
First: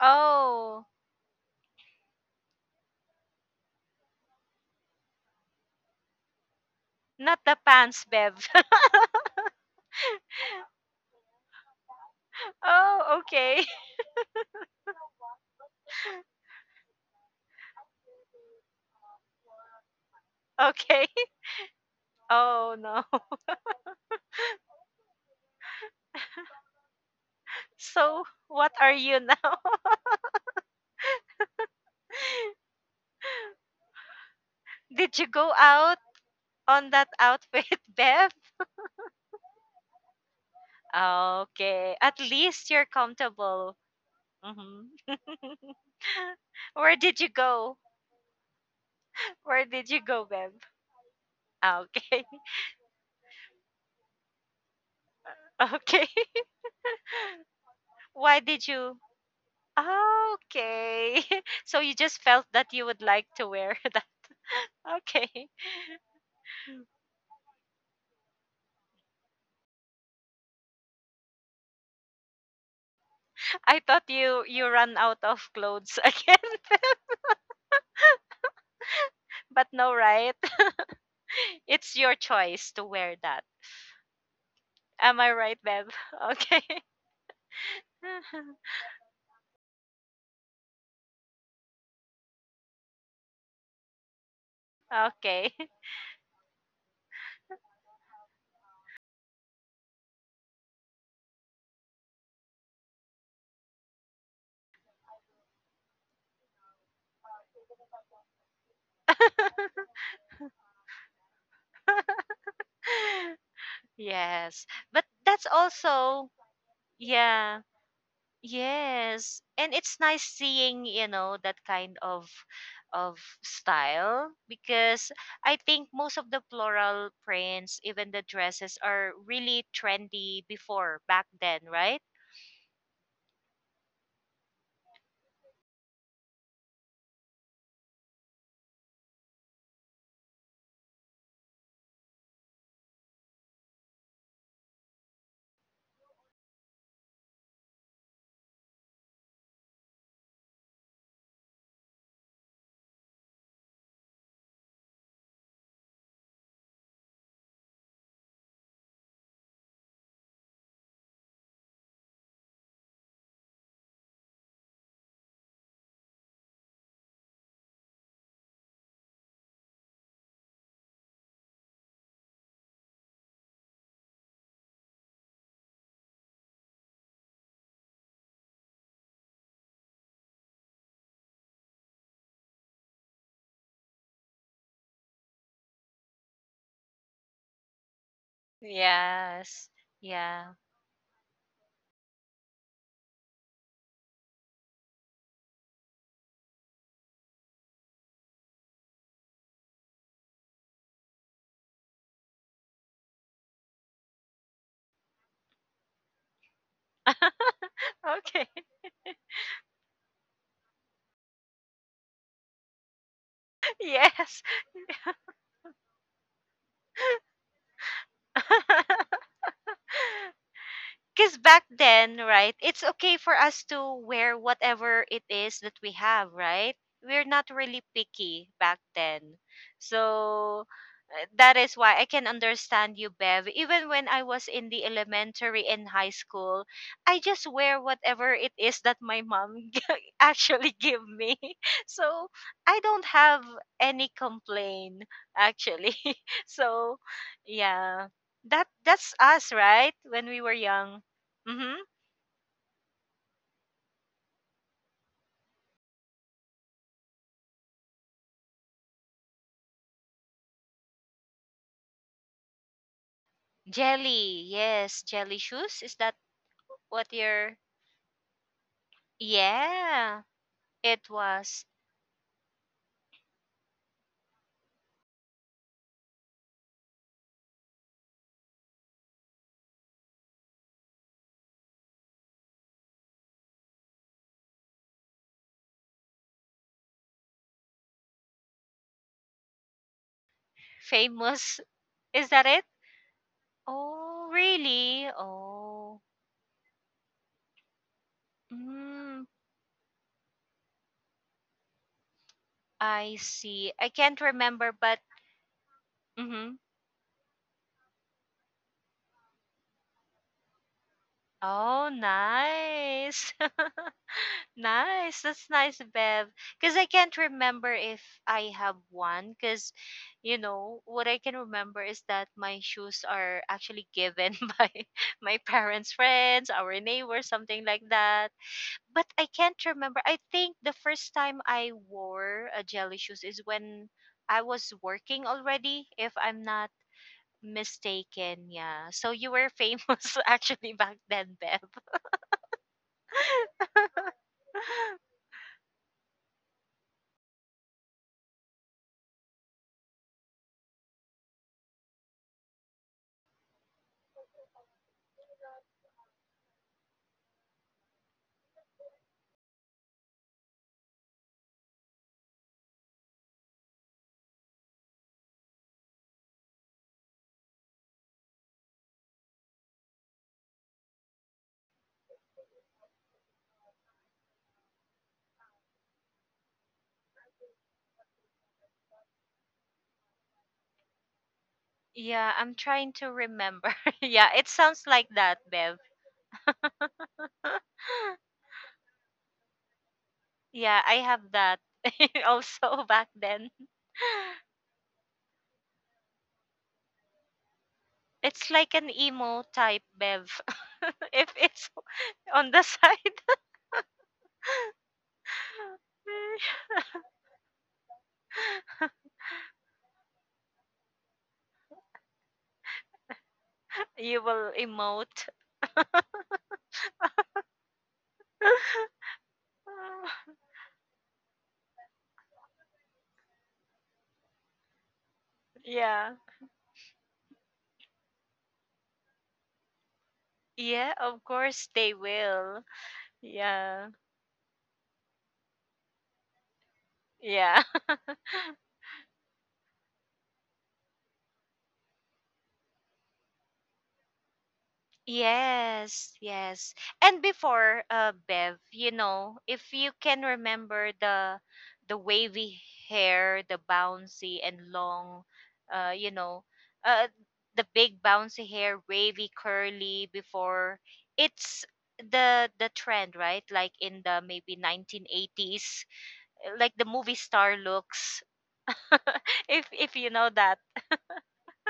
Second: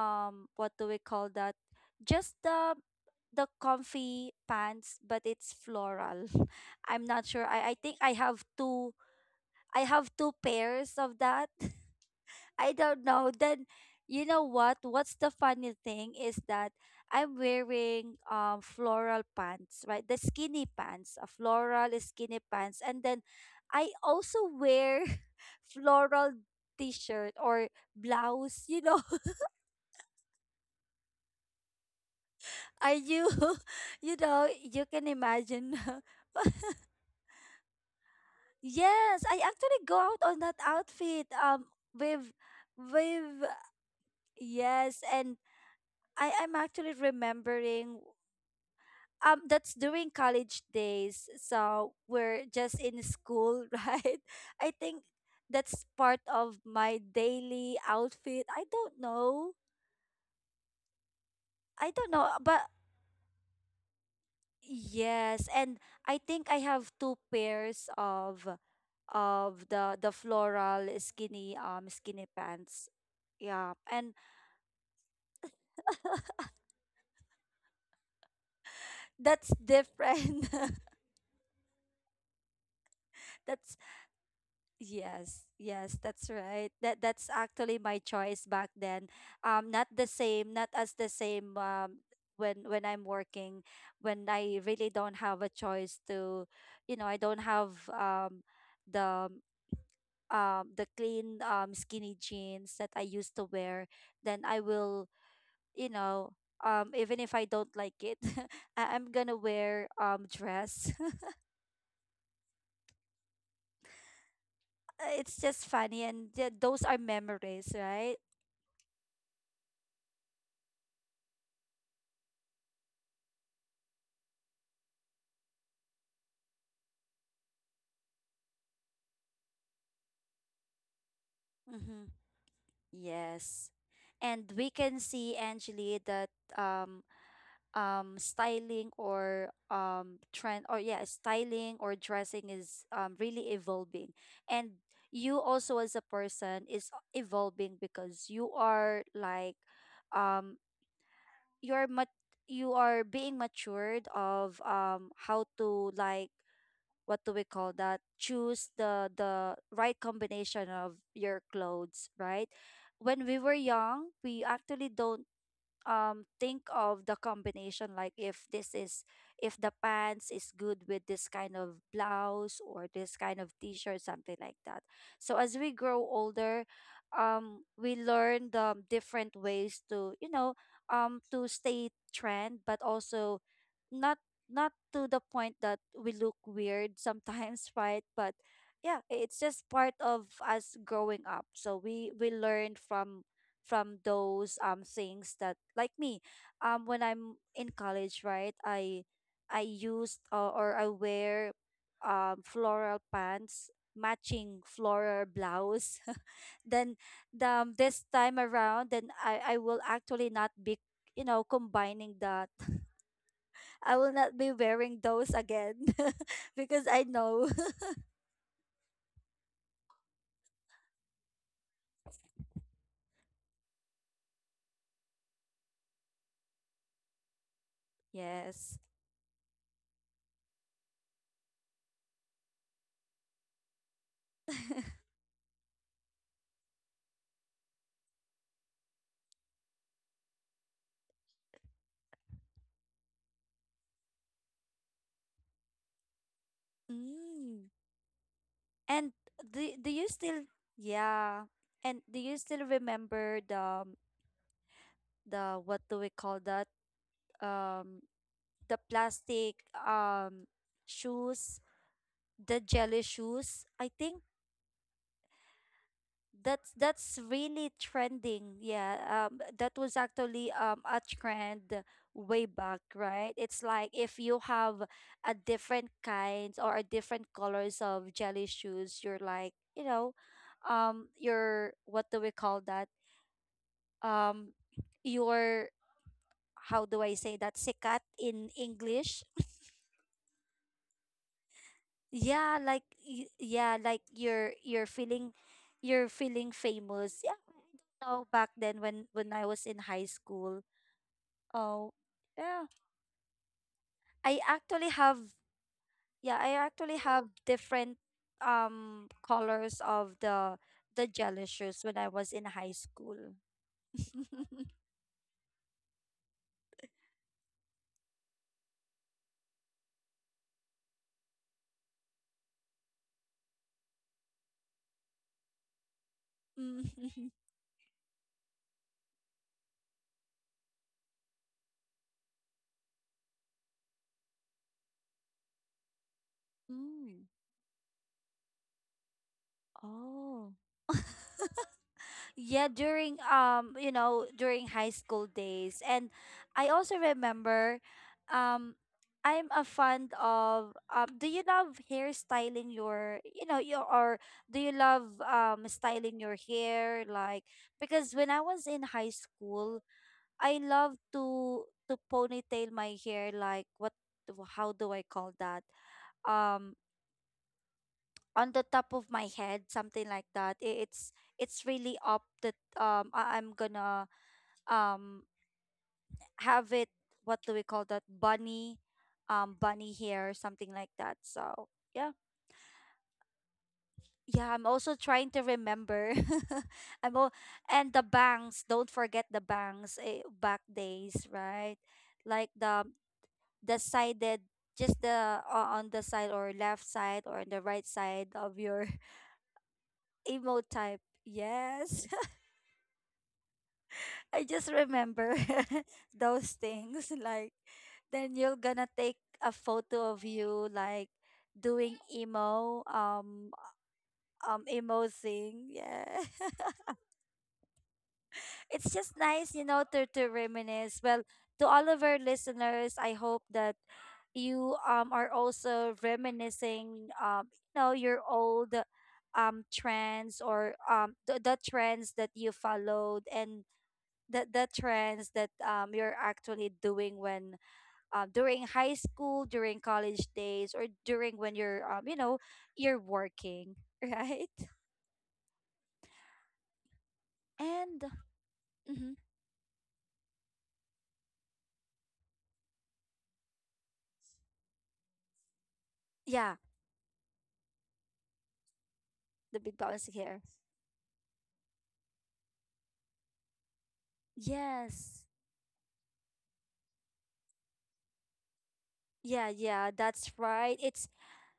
what do Oh, we call that? Just the comfy pants, but it's floral. I'm not not sure. the I think pants, I have Bev. two, I have two pairs of that. I don't Oh, know. okay. Then you know what? What's the funny thing is that I'm wearing floral pants, right? The skinny Okay. pants, a floral skinny Oh pants, no. and then I also wear floral t-shirt or So, blouse. what You are know, you now? are you? You know, you can Did you go imagine. out on that outfit, Bev? Yes, I actually go out on that outfit. Okay. At with least you're with comfortable. Mhm. yes, and I am Where actually did you go? remembering, Where that's did you during go, Bev? college days, Ah, so okay. we're just in school, right? I think that's Okay. part of my daily Why outfit. did I you? don't know, Ah, okay. So you I don't just know, felt but that you would like to wear that. Okay. yes. And I think I have two pairs of the floral skinny, skinny pants, yeah. I thought And you you run out of clothes again, but no, that's right? different. It's your choice to wear that. That's, Am I right, Bev? Okay. yes, yes, that's right. That, that's actually my choice back then. Not the same, not as the same. When I'm working, when I really don't Okay. have a choice to, you know, I don't have the, the clean skinny jeans that I used to wear. Then I will, you know, even if I don't like it, I'm gonna wear dress. Yes. But It's that's just funny, also. and those are Yeah. memories, right? Yes. And it's nice seeing, that kind of style, because I think most of the floral prints, even the dresses, are really trendy before back then, right? Mm-hmm. Yes. And we can see, Angeli, that um styling or trend, or yeah, styling or dressing is really evolving. And you also as a person is evolving, because you are like, um you're mat you are being matured of how to, like, what do we call that, choose the right combination of your clothes, right? When we were young, we actually don't think of the combination, like, if this is, if the pants is good with this kind of blouse or this kind of t-shirt, something like that. So as we grow older, we learn the different ways to, you know, to stay trend, but also not not to the point that we look weird sometimes, right? But yeah, it's Yes. just part of Yeah. us growing up, so we learn from those things. That like me, when I'm in college, right, I used, or I wear floral pants, matching floral blouse. Then the, this time Okay. around, then I will actually not be, you know, combining that. I will not Yes. be wearing those again. Because I know, Because back then, right, it's okay for us to wear whatever it is that we have, right? We're not really picky back yes, then. So that is why I can understand you, Bev. Even when I was in the elementary and high school, I just wear whatever it is that my mom actually give me. So I don't have any complaint actually. So mm. yeah. That's And us, right? do you When we still, were young. yeah. Mm-hmm. And do you still remember the what do we call that? Um the plastic um shoes, the jelly shoes. I think Jelly. Yes, jelly shoes. Is that that's what that's you're? really trending. Yeah. That was Yeah, actually a it was trend way back, right? It's like if you have a different kinds or a different colors of jelly shoes, you're like, you know, your what do we call that? um your, how do I say that, sikat in English? famous. Is that Yeah, it? like yeah, like Oh, you're really? feeling, Oh, you're feeling famous. Yeah, I don't know, back then when mm, when I was in high school. Oh, yeah. I see. I can't I remember, actually but have, yeah, I mhm. actually have different colors of the jelly shoes Oh, when I was in high school. nice. Nice. That's nice, Bev. Because I can't remember if I have one. Because, what I can remember is that my shoes are actually given by my parents' friends, our neighbors, something like that. But I can't remember. I think the first time I wore a jelly shoes is when I was working already, if I'm not Mm. mistaken. Yeah. So you were famous Oh. actually back then, Bev. Yeah, during during high school days. And I also remember, um I'm a fond of, um, do you love hairstyling your, your, or do you love, um, styling your hair? Like because when I was in high school, I love to ponytail my hair. Like what how do I call that? Um, on the top of my head, something like that. It's really up that, um, I'm gonna, um, have it. What do we call that? Bunny, um, bunny hair, something like that. So yeah. Yeah, I'm trying to remember. Yeah, it Yeah, I'm sounds also like trying that, to Bev. remember. I'm all, and the bangs, don't forget the bangs, eh, back Yeah, I have days, that right? Like the also back then. the sided, just the, on the side, or left side, or on the right side It's of like your. an emo type, Bev. Emo type, If it's yes. on the side, I just remember those things. Like then you're gonna take a photo of you, like doing emo, you will emo emote. thing, yeah. It's just nice, you know, to reminisce. Well, to all of our listeners, I hope that you, um, are Yeah. also reminiscing, um, your old, um, Yeah, of trends, or course they um, the will. trends that you Yeah. followed. And the trends that, um, you're Yeah. actually doing when, um, during high school, during college days, or during when you're, um, you're working, right? Yes, yes. And before, Bev, And mhm, if you can remember the wavy hair, the bouncy and long, uh, you know, yeah, uh, the big bouncy hair, wavy, the big curly. bounce here. Before, it's the trend, right? Like in the maybe Yes. 1980s, like the movie star looks. Yeah, If yeah, you know that's that. right. It's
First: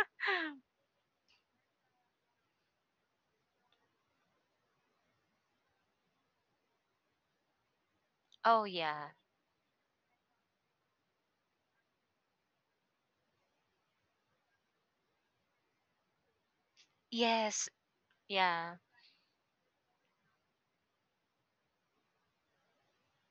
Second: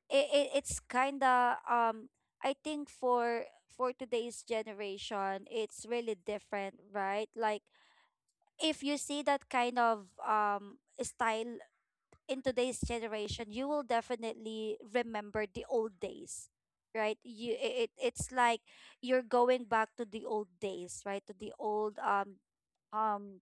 it's kind of, um, I think for today's generation, it's really different, right? Like Oh if you yeah. see that kind of, um, style in today's generation, you will definitely remember the old days, right? You Yes. it's like Yeah. you're going back to the old days, right? To the old, um, um,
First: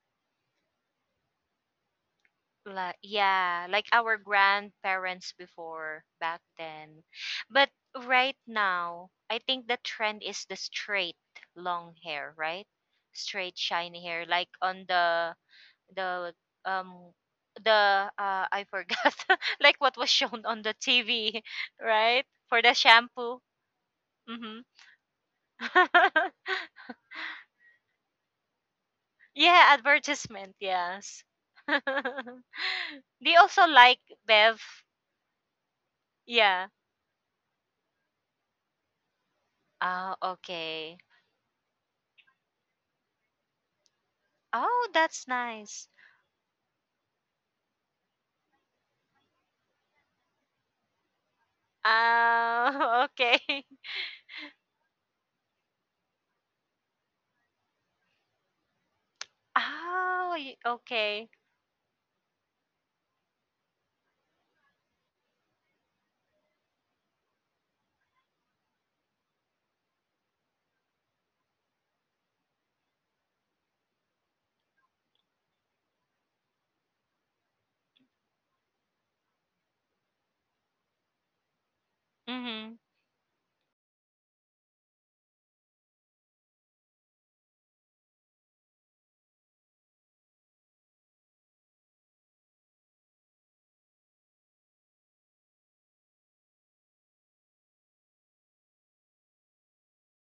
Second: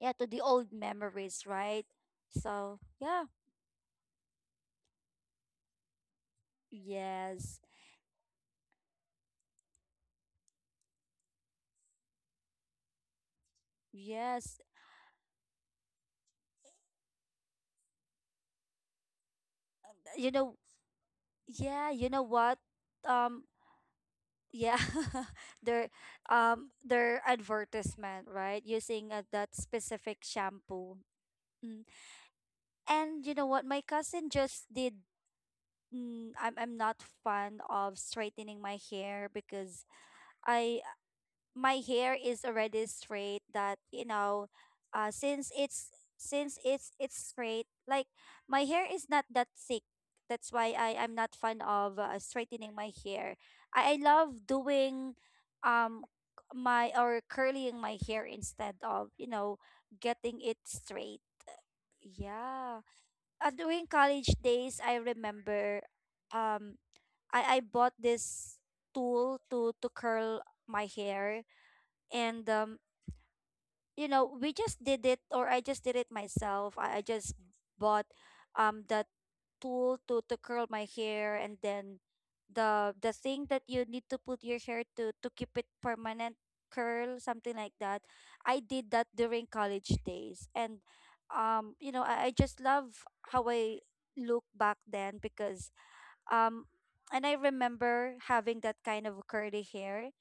yeah, to the old memories, right? So Like yeah, yeah, like our grandparents before back then. yes, But right now, I think the trend is the straight long hair, right? Straight shiny hair like yes. on the um the, I forgot like what was You shown know, on the TV, yeah, you know right? what? For the shampoo. Um, Mhm. yeah, their, um, their advertisement, right? Using, that Yeah, specific advertisement, shampoo. yes. Mm. And you They know what? also My like cousin Bev. just did mm, I'm Yeah. I'm not fond of straightening my hair because Oh, I, okay. my hair is already straight that you know, Oh, that's since nice. it's, it's straight. Like my hair is not that thick. That's why I'm not fond of, straightening my Oh, hair. okay. I love doing, um, my or curling my hair instead of, you know, Oh, getting it straight. okay. Yeah. During college days, I remember, um, I bought this tool to curl my hair. And um, you know, we just did it. Or I just did it myself. I just bought, um, the tool to curl my hair. And then Mm-hmm. the thing that you need to put your hair to keep it permanent curl, something like that. I did that during college days. And um, you know, I just love how I look back then, because um, and I remember having that kind of curly hair.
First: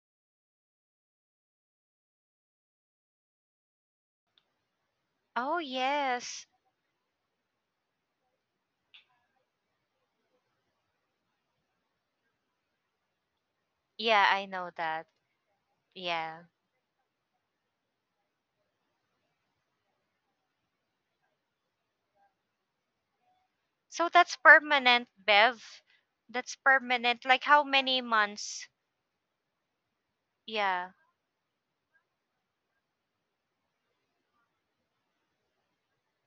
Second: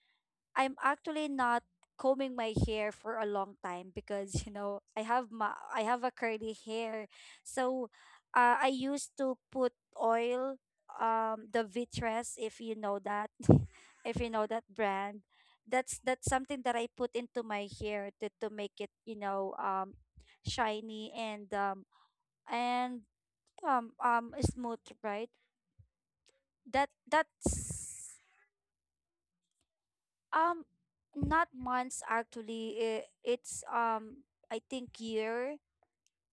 I'm actually not combing my hair for a long time because you know, Oh, I have a yes. curly hair, so, I used to put oil, the Vitress, if you know that, if you Yeah, know I that know that. brand. That's Yeah. something that I put into my hair to make it, you know, um, shiny and um, and um, So that's smooth, permanent, right? Bev. That's that permanent. Like how many that's months? um, Yeah. not months, actually. It's um, I think year,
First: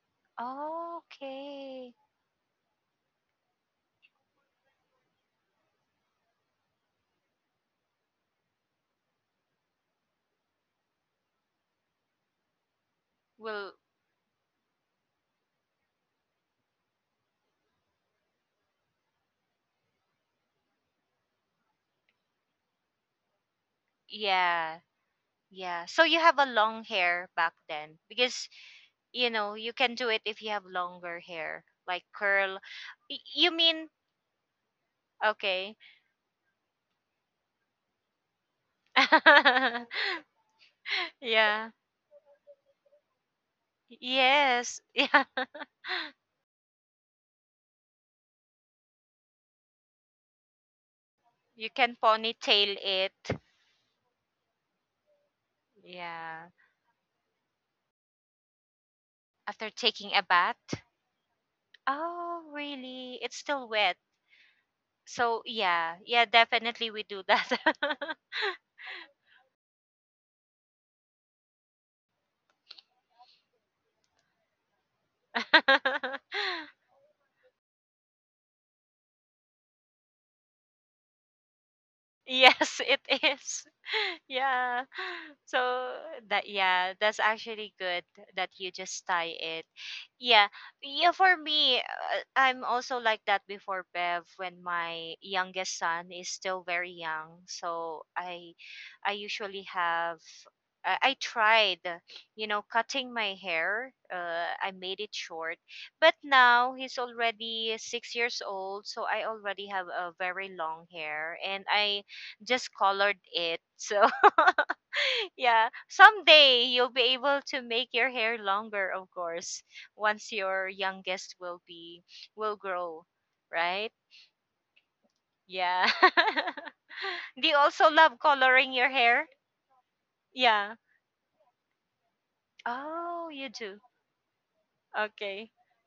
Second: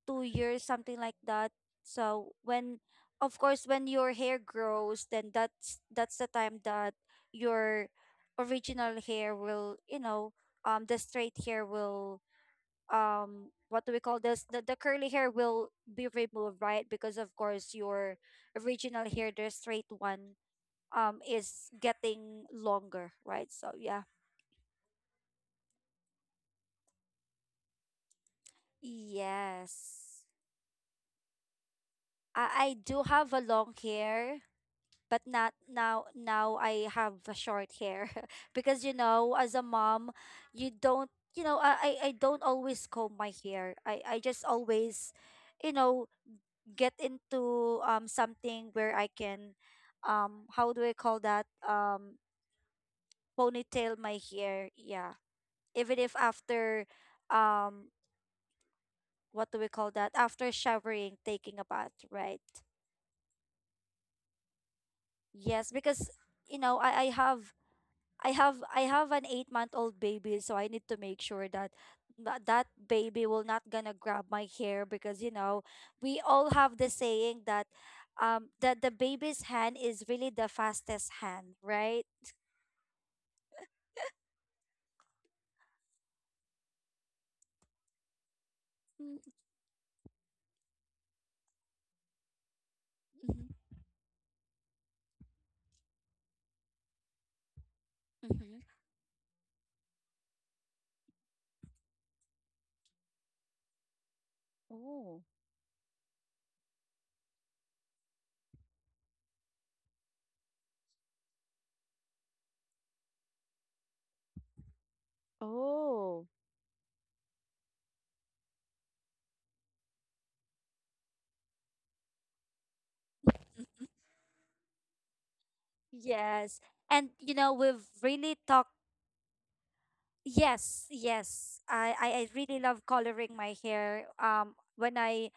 2 years, something Oh, like that. okay. So when, of course, when your hair grows, then that's the time that your original hair will, you know, um, the straight hair will, um, Well, what do we call this? The curly hair will be removed, right? Because of course your original hair, the straight one, um, is getting longer, right? So yeah. yeah. Yeah. So you have a long hair back then because, you can do it Yes. if you have longer hair, like curl. I do have a You long mean, hair, but not okay. now. Now I have a short hair because, you know, as a mom, you don't, you know, Yeah. I don't always comb my hair. I just Yes. always, Yeah. you know, get into, um, something where I can, um, how do I call that? You can Um, ponytail it. ponytail my hair. Yeah. Even if Yeah. after, um, what do we After call taking that? a After bath. showering, taking a bath, right? Oh, really? It's still wet. So, Yes, yeah. because Yeah, you know, definitely we do that. I have an 8 month old baby, so I need to make sure that, that baby will not gonna grab my hair, because you know, we all have the saying that um, that the baby's hand is really the fastest hand, right? Yes, it is. Yeah. So that yeah, that's actually good that you just tie it. Mm-hmm. Yeah. Yeah, for me, I'm also like that before, Bev, when my youngest son is still very young. So I Mm-hmm. usually have I tried, cutting my hair. I made it short. Oh. But now he's already 6 years old, so I already have a very long hair and I just colored it. So yeah, someday you'll be Oh. able to make your hair longer, of course, once your youngest will grow, right? Yeah. Do you Yes. also And love you know, coloring we've your really hair? talked. Yeah. Yes, yes. I really Oh, love you do. coloring my hair. When Okay. I,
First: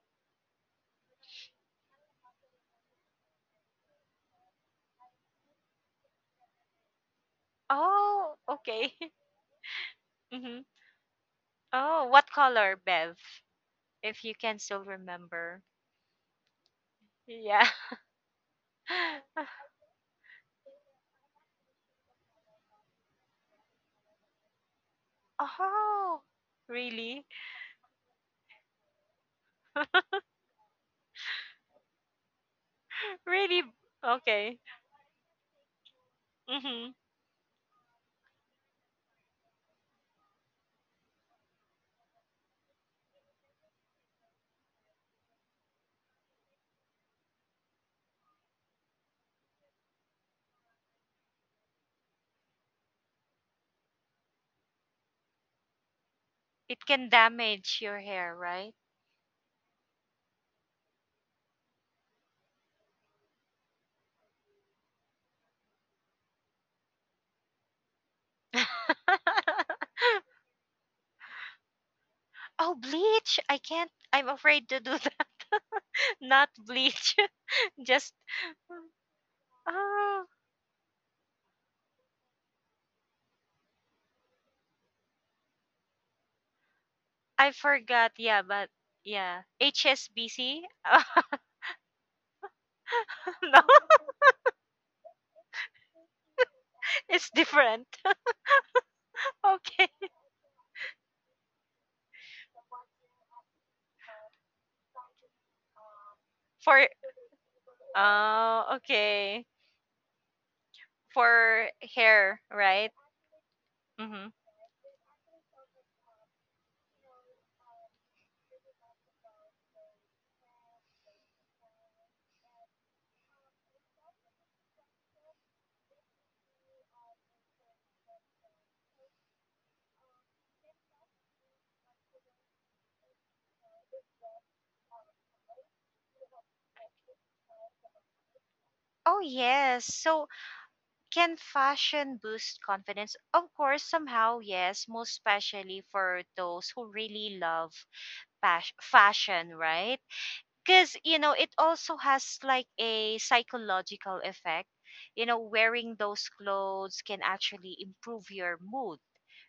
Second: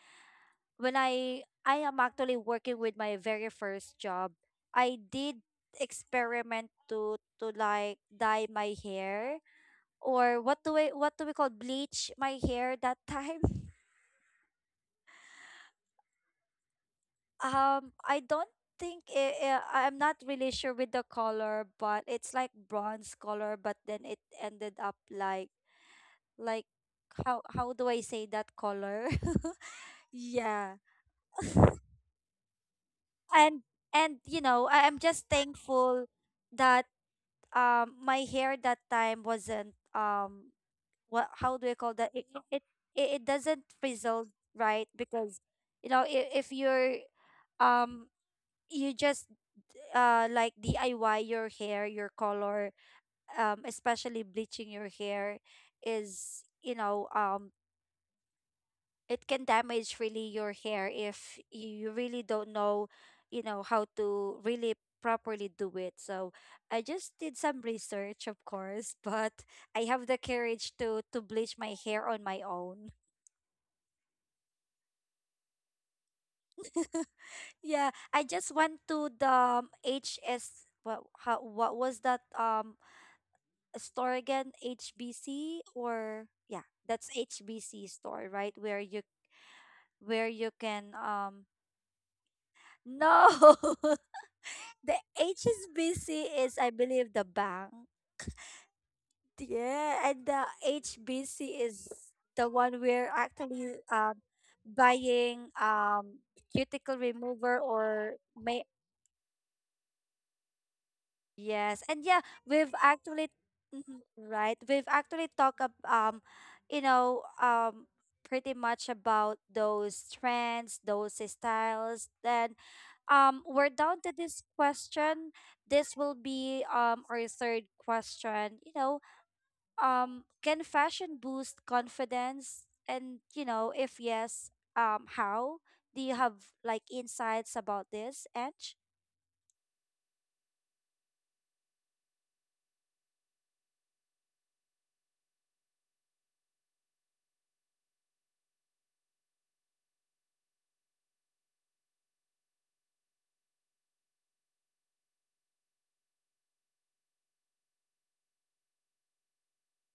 I am actually working with my very first job, I did experiment to like dye Oh, my okay. hair, or what hmm do we, what do we call, Oh, bleach what my color, hair Bev? that time. If you can still remember. Yeah. I don't think it, I'm not really sure with the color, but it's like bronze color. But then it ended up like Oh, like really? how, do I say that color? Yeah. And, Really? You know, Okay. I'm just thankful that Mm-hmm. um, my hair that time wasn't, um, what, how do I call that? It, doesn't frizzle, right? Because you know, if you're, um, you just, like DIY your hair, your color, um, especially bleaching your hair is, you know, It um, can damage your hair, right? it can damage really your hair if you really don't know, you know, how to really properly do it. So I just did some research, of course. But I have the courage to bleach my hair on my own. Oh, bleach. I can't. I'm afraid to do that. Not bleach. Yeah, I just Just went to the, hs Oh, what how, what was that um, store again, hbc, or yeah, that's hbc I store, right, forgot. where Yeah, you, but yeah, where you can, HSBC. um, no. No, The HSBC is, I believe, the bank. it's different. Yeah, and Okay. the HBC is the one we're actually, buying, cuticle For remover or may. Oh, okay. Yes, and For yeah, we've hair, actually right? mhm, right. Mm-hmm. We've actually talked you know, pretty much about those trends, those styles. Then, we're down to this question. This will be, um, our third question. You know, can fashion boost confidence? And you know, if yes, how? Do you have like insights about this, Edge? Oh yes. So can fashion boost confidence? Of course, somehow yes. Most especially for those who really love fashion, right? Because, it also has like a psychological effect. Wearing those clothes can actually improve your mood,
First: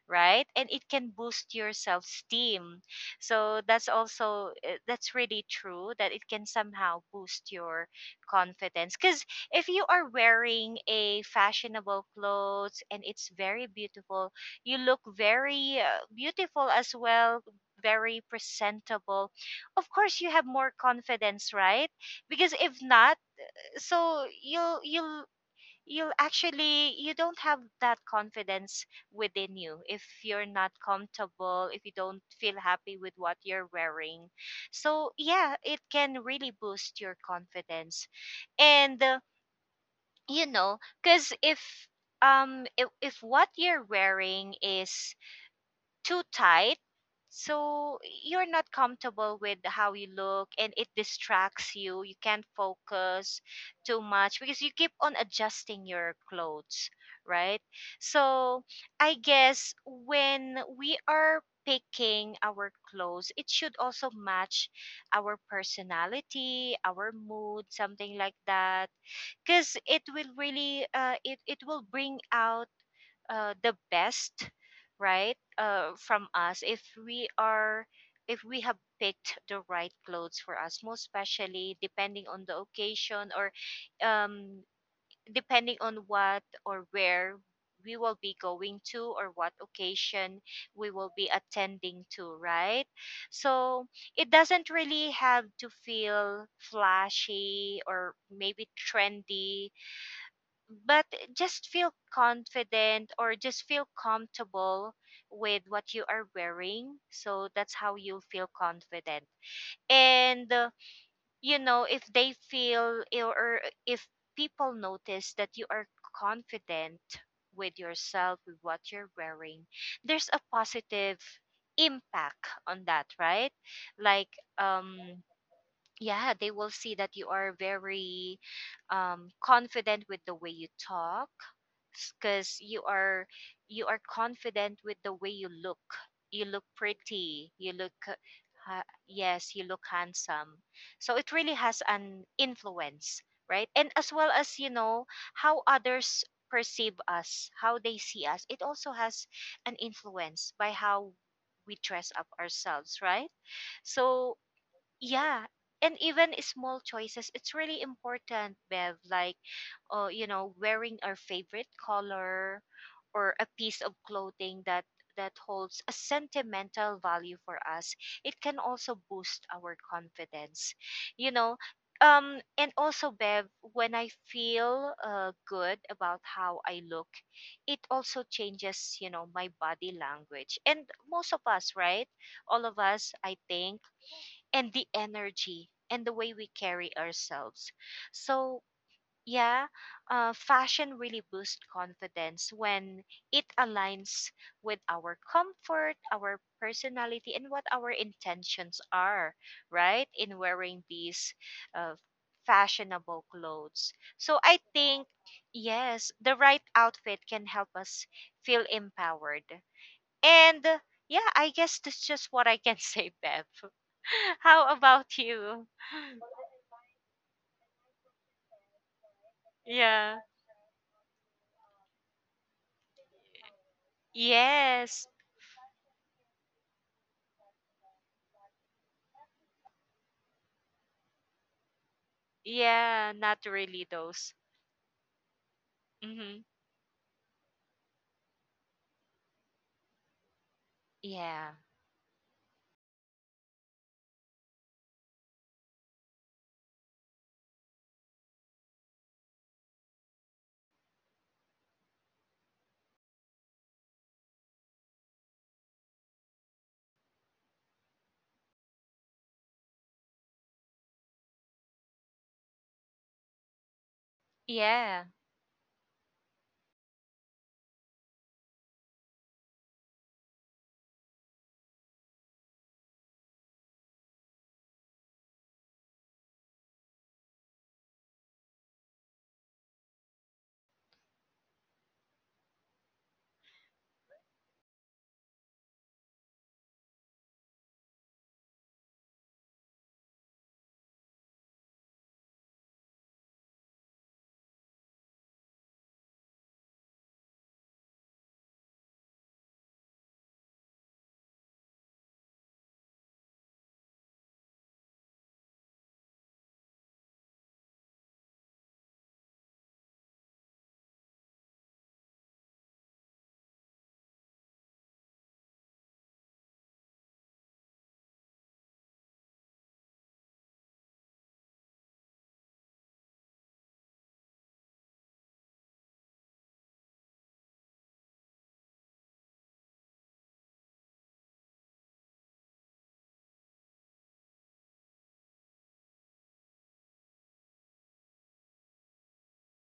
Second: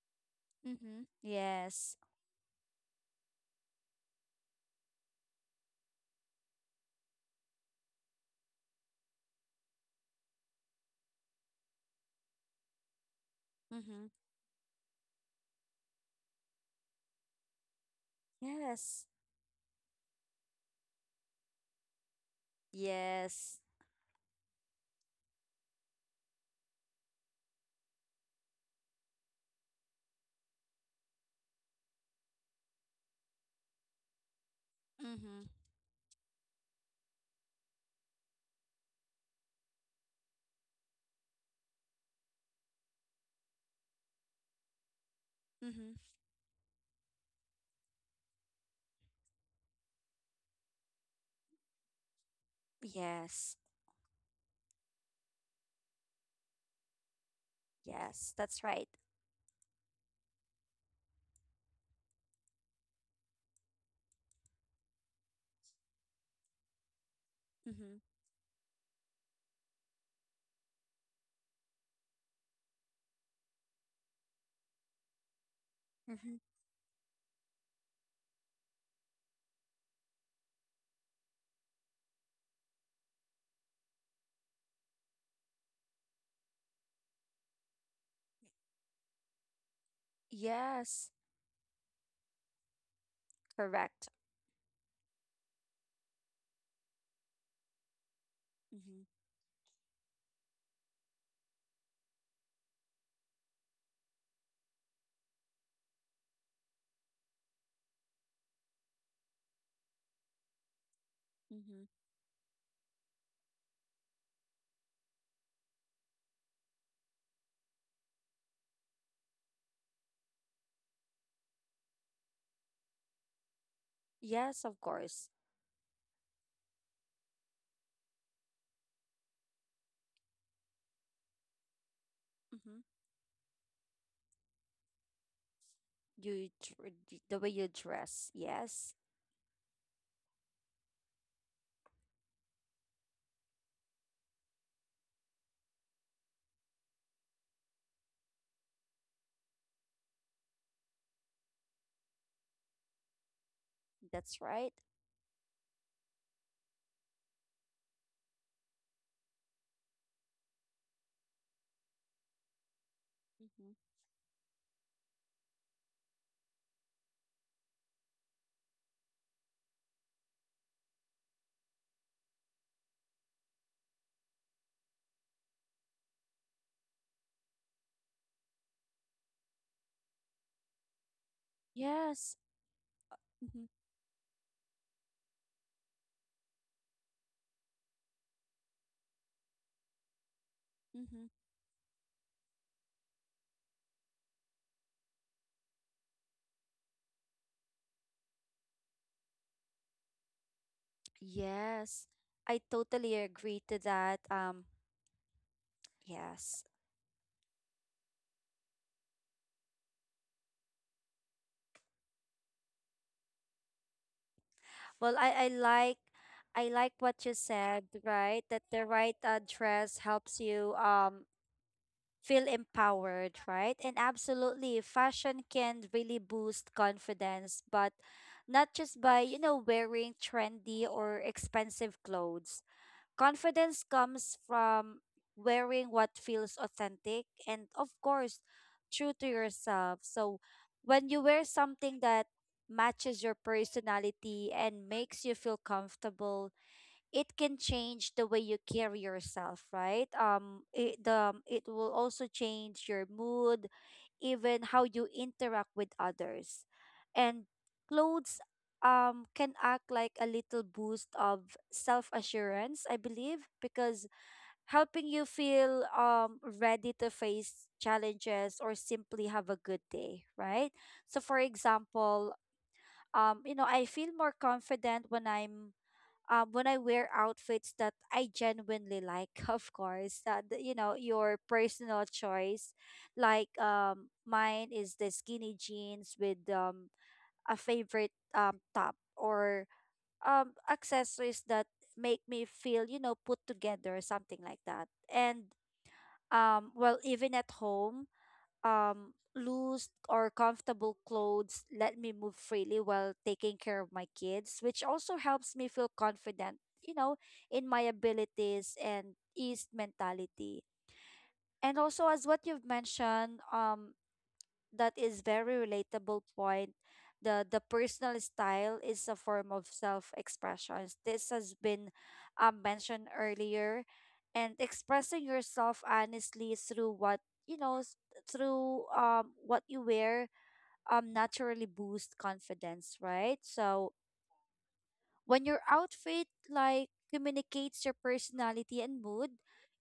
right, and it Mm-hmm. can boost your Yes. self esteem. So that's also that's really true that it can somehow boost your confidence, cuz if you are wearing a fashionable clothes and it's very Mm-hmm. beautiful, you look very beautiful as well, very Yes. presentable. Of course you have more confidence, right, because if not, Yes. so you'll actually, you don't have that confidence within you if you're not comfortable, if you don't feel happy with what you're wearing. So Mm-hmm. yeah, it can really boost your confidence. And you know because if if what you're wearing is Mm-hmm. too tight, so you're not comfortable with how you look, and it distracts you, you can't focus Yes. too much because you keep on adjusting your clothes, right? Yes. That's So right. I guess when we are picking our clothes, it should also match our personality, our mood, Mm-hmm. something like that, because it will really it will bring out the best, right, from Mm-hmm. us if we have picked the right clothes for us, most especially depending on the occasion, or um, depending on what or where we will be going to, or what occasion we Yes. will be attending to, right? So Correct. it doesn't really have to feel flashy or maybe Mm-hmm. trendy, but just feel confident, or just feel comfortable with what you are wearing. So that's how you feel confident. And Mm-hmm. if they feel or if people notice that you are confident with yourself, with what you're wearing, there's a positive impact on that, right? Like, Yes, of um course. yeah, they will see that you are very confident with the way you talk, because you Mm-hmm. are you are confident with the way you look, you You look the way pretty, you dress. Yes. yes, you look handsome. So it really has an influence, right? And as well as, you know, how others perceive us, how they see us, it also has an influence by how we dress up ourselves, right? So That's right. yeah. And even small choices, it's really important, Bev. Like, wearing our favorite color or a Mm-hmm. piece of clothing that holds a sentimental value for us. It can also boost our confidence, you know. And also, Bev, when I feel good about how I look, it also changes, my body language. And most of us, right? Yes. All of us, I Mm-hmm. think, and the energy and the way we carry ourselves. So, yeah, fashion really Mm-hmm. boosts confidence when it aligns with our comfort, our personality, and what our intentions are, right? In wearing these uh, Yes. I totally fashionable agree to clothes. that. So, I think, yes, the right Yes. outfit can help us feel empowered, and yeah, I guess that's just what I can say, Bev. How Well, about I you? like. I like what you said, right? That the right, dress Yeah. helps you, um, feel empowered, right? And absolutely, Yes. fashion can really boost confidence, but not just by, you know, wearing trendy or expensive clothes. Yeah, not Confidence really those. comes from wearing what Mm-hmm. feels authentic and, of course, true to yourself. So when you wear Yeah. something that matches your personality and makes you feel comfortable, it can change the way you carry yourself, right? It will also change your mood, even how you interact with others. And clothes, can act like a little boost of self assurance, I believe, because helping Yeah. you feel, ready to face challenges or simply have a good day, right? So, for example, you know, I feel more confident when I'm, when I wear outfits that I genuinely like, of course, you know, your personal choice. Like mine is the skinny jeans with, a favorite, top, or accessories that make me feel, you know, put together, something like that. And well, even at home, um, loose or comfortable clothes let me move freely while taking care of my kids, which also helps me feel confident, you know, in my abilities and ease mentality. And also as what you've mentioned, um, that is very relatable point. The personal style is a form of self expression. This has been, mentioned earlier, and expressing yourself honestly through what, you know s- through, um, what you wear um, naturally boosts confidence, right? So when your outfit like communicates your personality and mood,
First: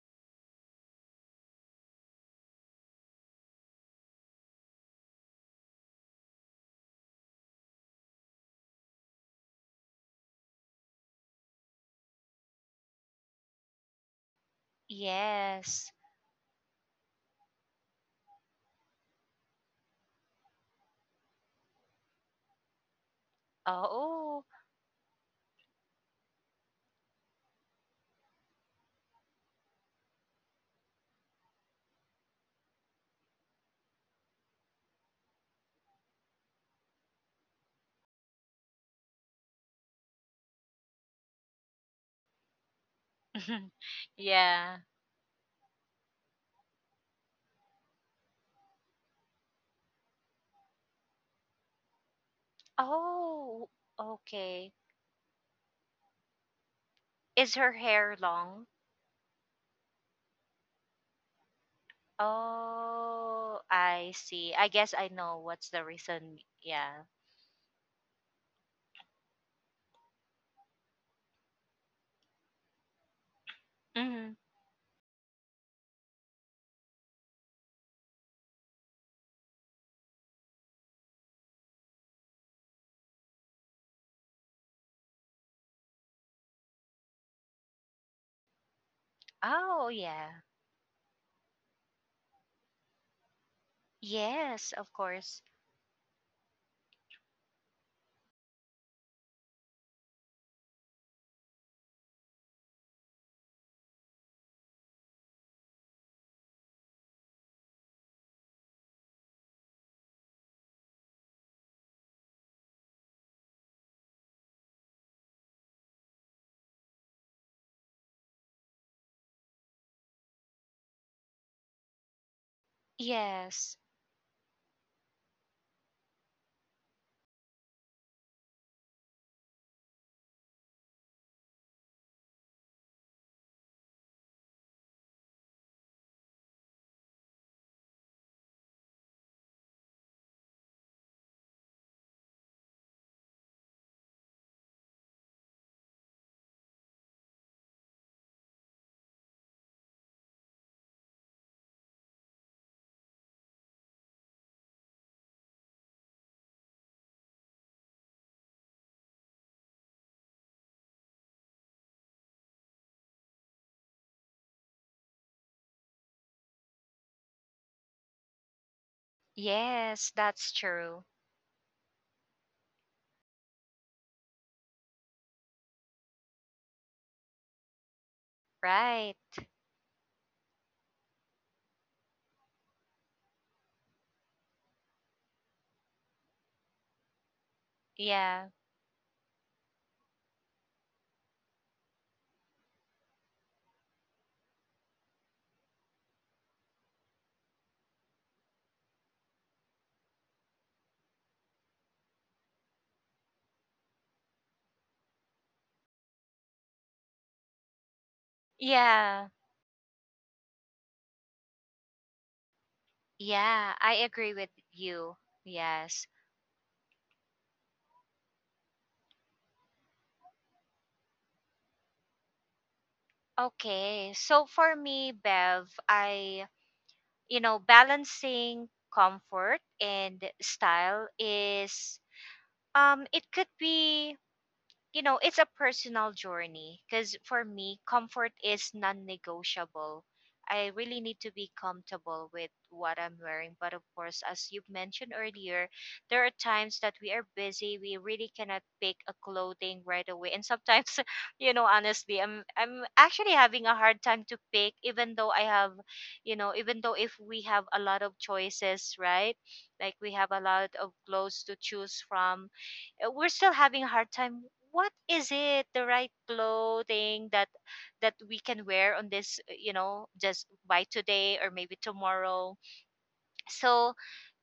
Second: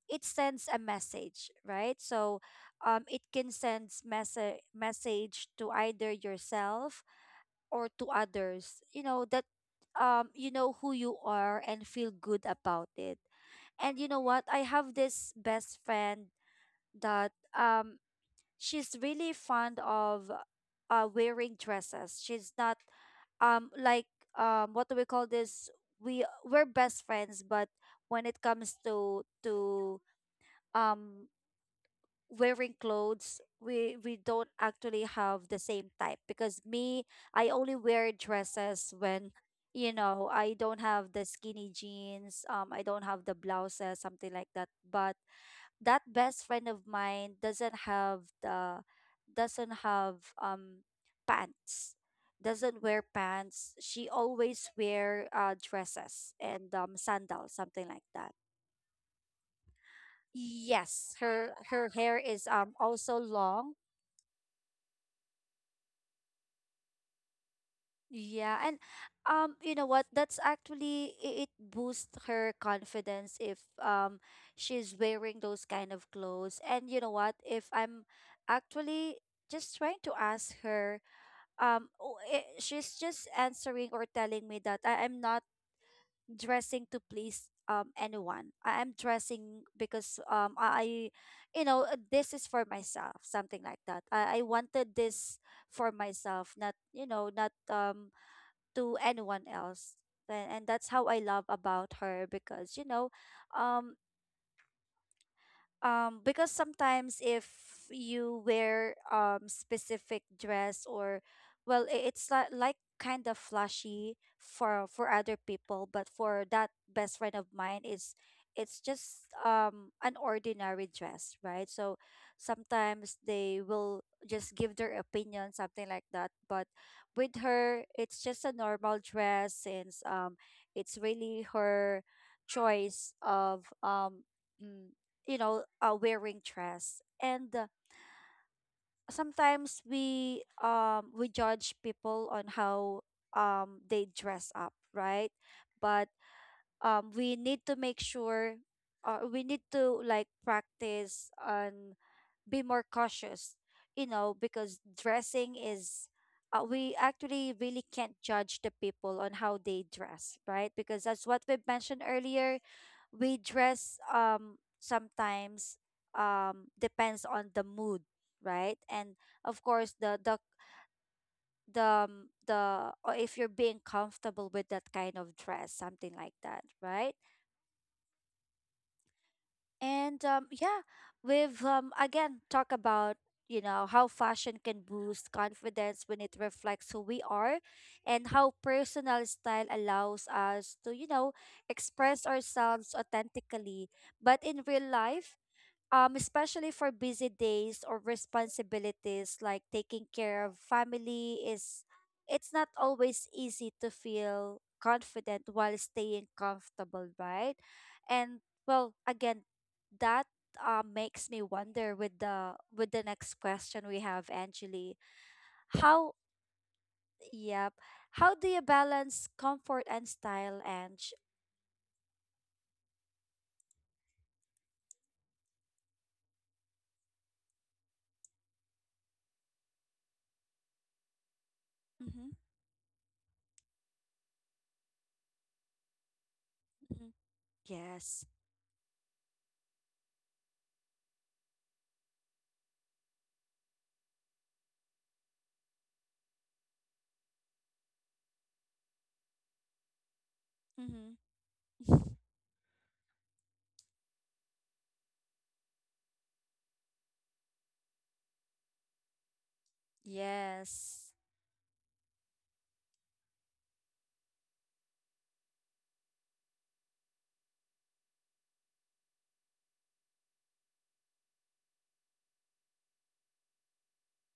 it sends a message, right? So um, it can send message to either yourself or to others. You know that um, you know who you are and feel good about it. And you know what? I have this best Yes. friend that, um, she's really fond of, wearing dresses. She's not, um, like, Oh. um, what do we call this? We we're best friends, but when it comes to um, wearing clothes, we, don't actually have the same type, because me, I only wear dresses when, you know, I don't have the skinny jeans, um, I don't have the blouses, something like that. Yeah. But that best friend of mine doesn't have the, doesn't have um, pants, doesn't wear Oh, pants. She always okay. wear, dresses and, um, sandals, Is her something like hair that. long? Yes, her hair is, um, also Oh, long. I see. I guess I know what's the reason. Yeah. Yeah. And um, you know what? That's actually it boosts her confidence if, um, Mm-hmm. she's wearing those kind of clothes. And you know what? If I'm actually just trying to ask her, um, oh, eh, she's just answering or telling me that I am not dressing to please, um, anyone. I am dressing Oh, because yeah. um, I, you know, this is for myself, something like that. I Yes, of wanted course. this for myself, not, you know, not, um, to anyone else. And that's how I love about her because you know, um because sometimes if you wear specific dress or it's like kind of flashy for other people, but for that best friend of mine is it's just an ordinary dress, right? So sometimes they Yes. will just give their opinion, something like that, but with her it's just a normal dress since it's really her choice of mm, wearing dress. And sometimes we judge people on how they dress up, right? But we need to make sure we need to like practice on be more cautious, you know, because dressing is, we actually really can't judge the people on how they dress, right? Because as what we mentioned earlier, we dress sometimes depends on the mood, right? And of course Yes, the that's true. The, or if you're being comfortable with that kind of dress, something like that, right? Right. And yeah, we've again talk about, you know, how fashion can boost confidence when it reflects who we are, and Yeah. how personal style allows us to, you know, express ourselves authentically. But in real life, especially for busy days or responsibilities like taking care of family is it's not always easy to feel confident while staying comfortable, right? And well, Yeah. again, that makes me wonder with the Yeah, I next agree with question we you. have, Angeli. Yes. how yep how do you balance comfort and style, Ange? Okay. So for me, Bev, balancing comfort and style is, Mm-hmm. it could be, it's a personal journey, because for Mm-hmm. me, comfort is Yes. non negotiable. I really need to be comfortable with what I'm wearing. But of course, as you mentioned earlier, there are times that we are busy. We really cannot pick a clothing right away. And sometimes, Mm-hmm. Honestly, I'm actually having a hard time to pick, even though I have, you know, even though if we have a lot of choices, right? Like we have a lot of Yes. clothes to choose from, we're still having a hard time what is it the right clothing that we can wear on this, just by today or maybe tomorrow. So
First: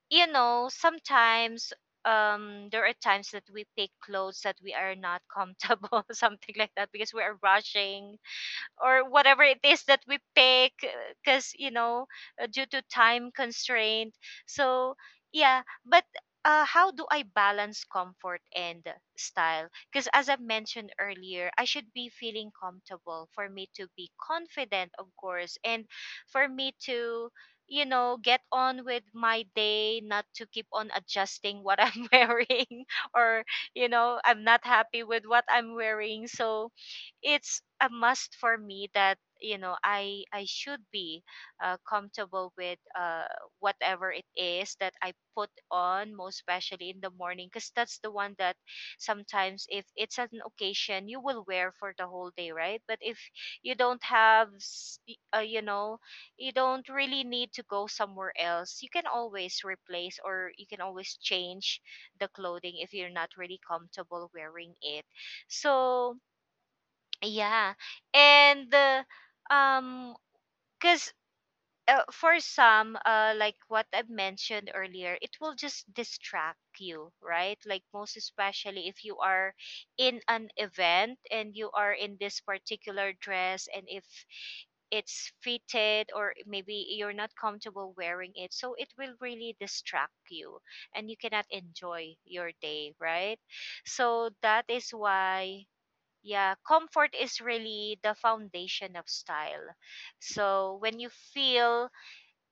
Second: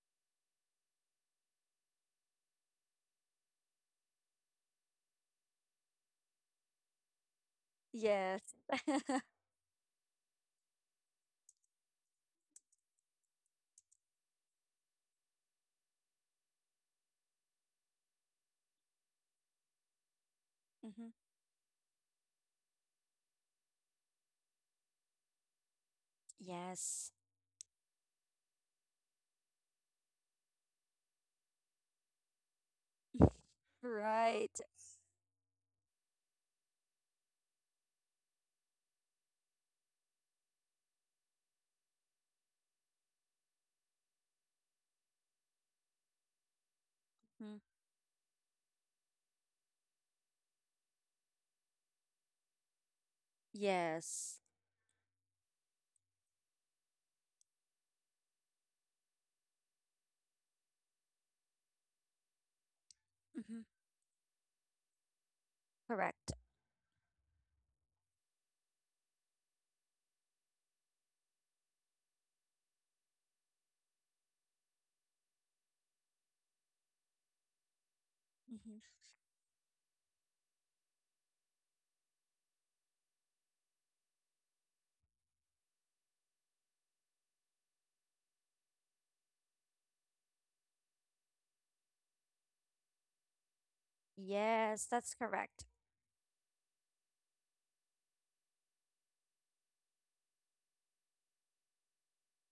sometimes, there are times that we pick clothes that we are not comfortable something like that, because we are rushing Yes. or whatever it is that we pick, because due to time constraint. So yeah. But how do I balance comfort and style? Because as I mentioned Mm-hmm. earlier, I should be feeling comfortable for me to be confident, of course, and for me Yes. to get on with my day, not to keep on adjusting what I'm wearing, or I'm Right. not happy with what I'm wearing. So it's a must for me that I should be comfortable with whatever it is that I put on, most especially in the morning, Hmm. because that's the one that sometimes if it's an occasion you will wear for the whole day, right? But if you don't Yes. have, you don't really need to go somewhere else, you can always replace or you can always change the clothing if you're not really Mm-hmm. comfortable wearing it. So Correct. yeah. And um cuz, for some, like what I've mentioned earlier, it will just distract you, right? Like most Mm-hmm. especially if you are in an event and you are in this particular dress, and if it's fitted or maybe you're not comfortable wearing it, so it will really distract you and you cannot enjoy your day, right? So that Yes, is that's why, correct. yeah, comfort is really the foundation of style. So when you feel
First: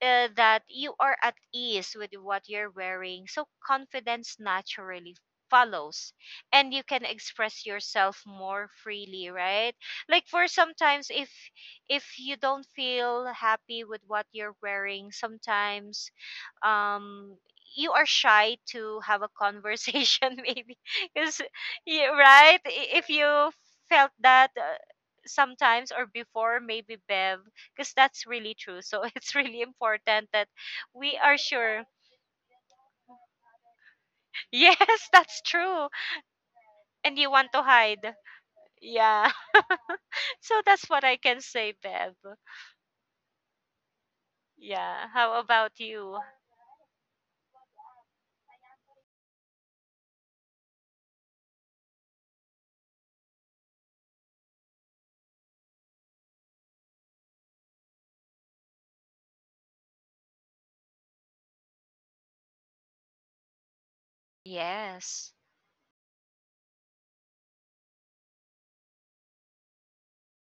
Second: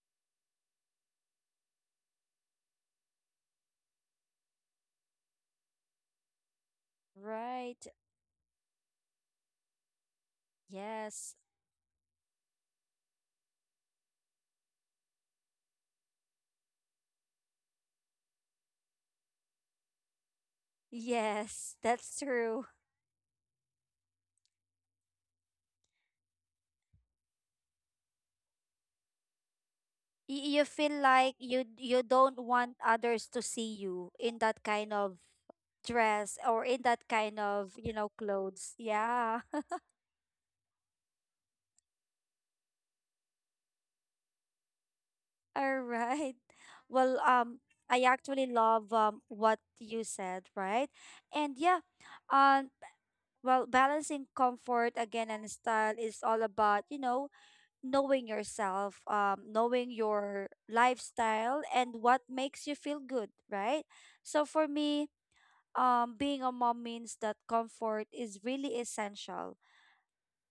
that you are at ease with what you're wearing, so confidence naturally follows, and you can express Right. yourself more freely, right? Like for sometimes, if Yes. if you don't feel happy with what you're wearing sometimes, um you are shy to have a conversation maybe. Is, Yes, yeah, that's right, true. If you felt that sometimes or before, maybe, Bev, because that's really true. So it's really important that You feel we like are you sure. you don't want others to see you in that kind Yes, of that's true. dress, or in that And you kind want to of, you know, hide. clothes. Yeah. Yeah. So that's what I can say, Bev. Yeah. How about All you? right. Well, I actually love what you said, right? And yeah, um well, balancing comfort again and style is all about, you know, knowing yourself, knowing your lifestyle and what makes you feel good, right? So for me, Yes. Being a mom means that comfort is really essential,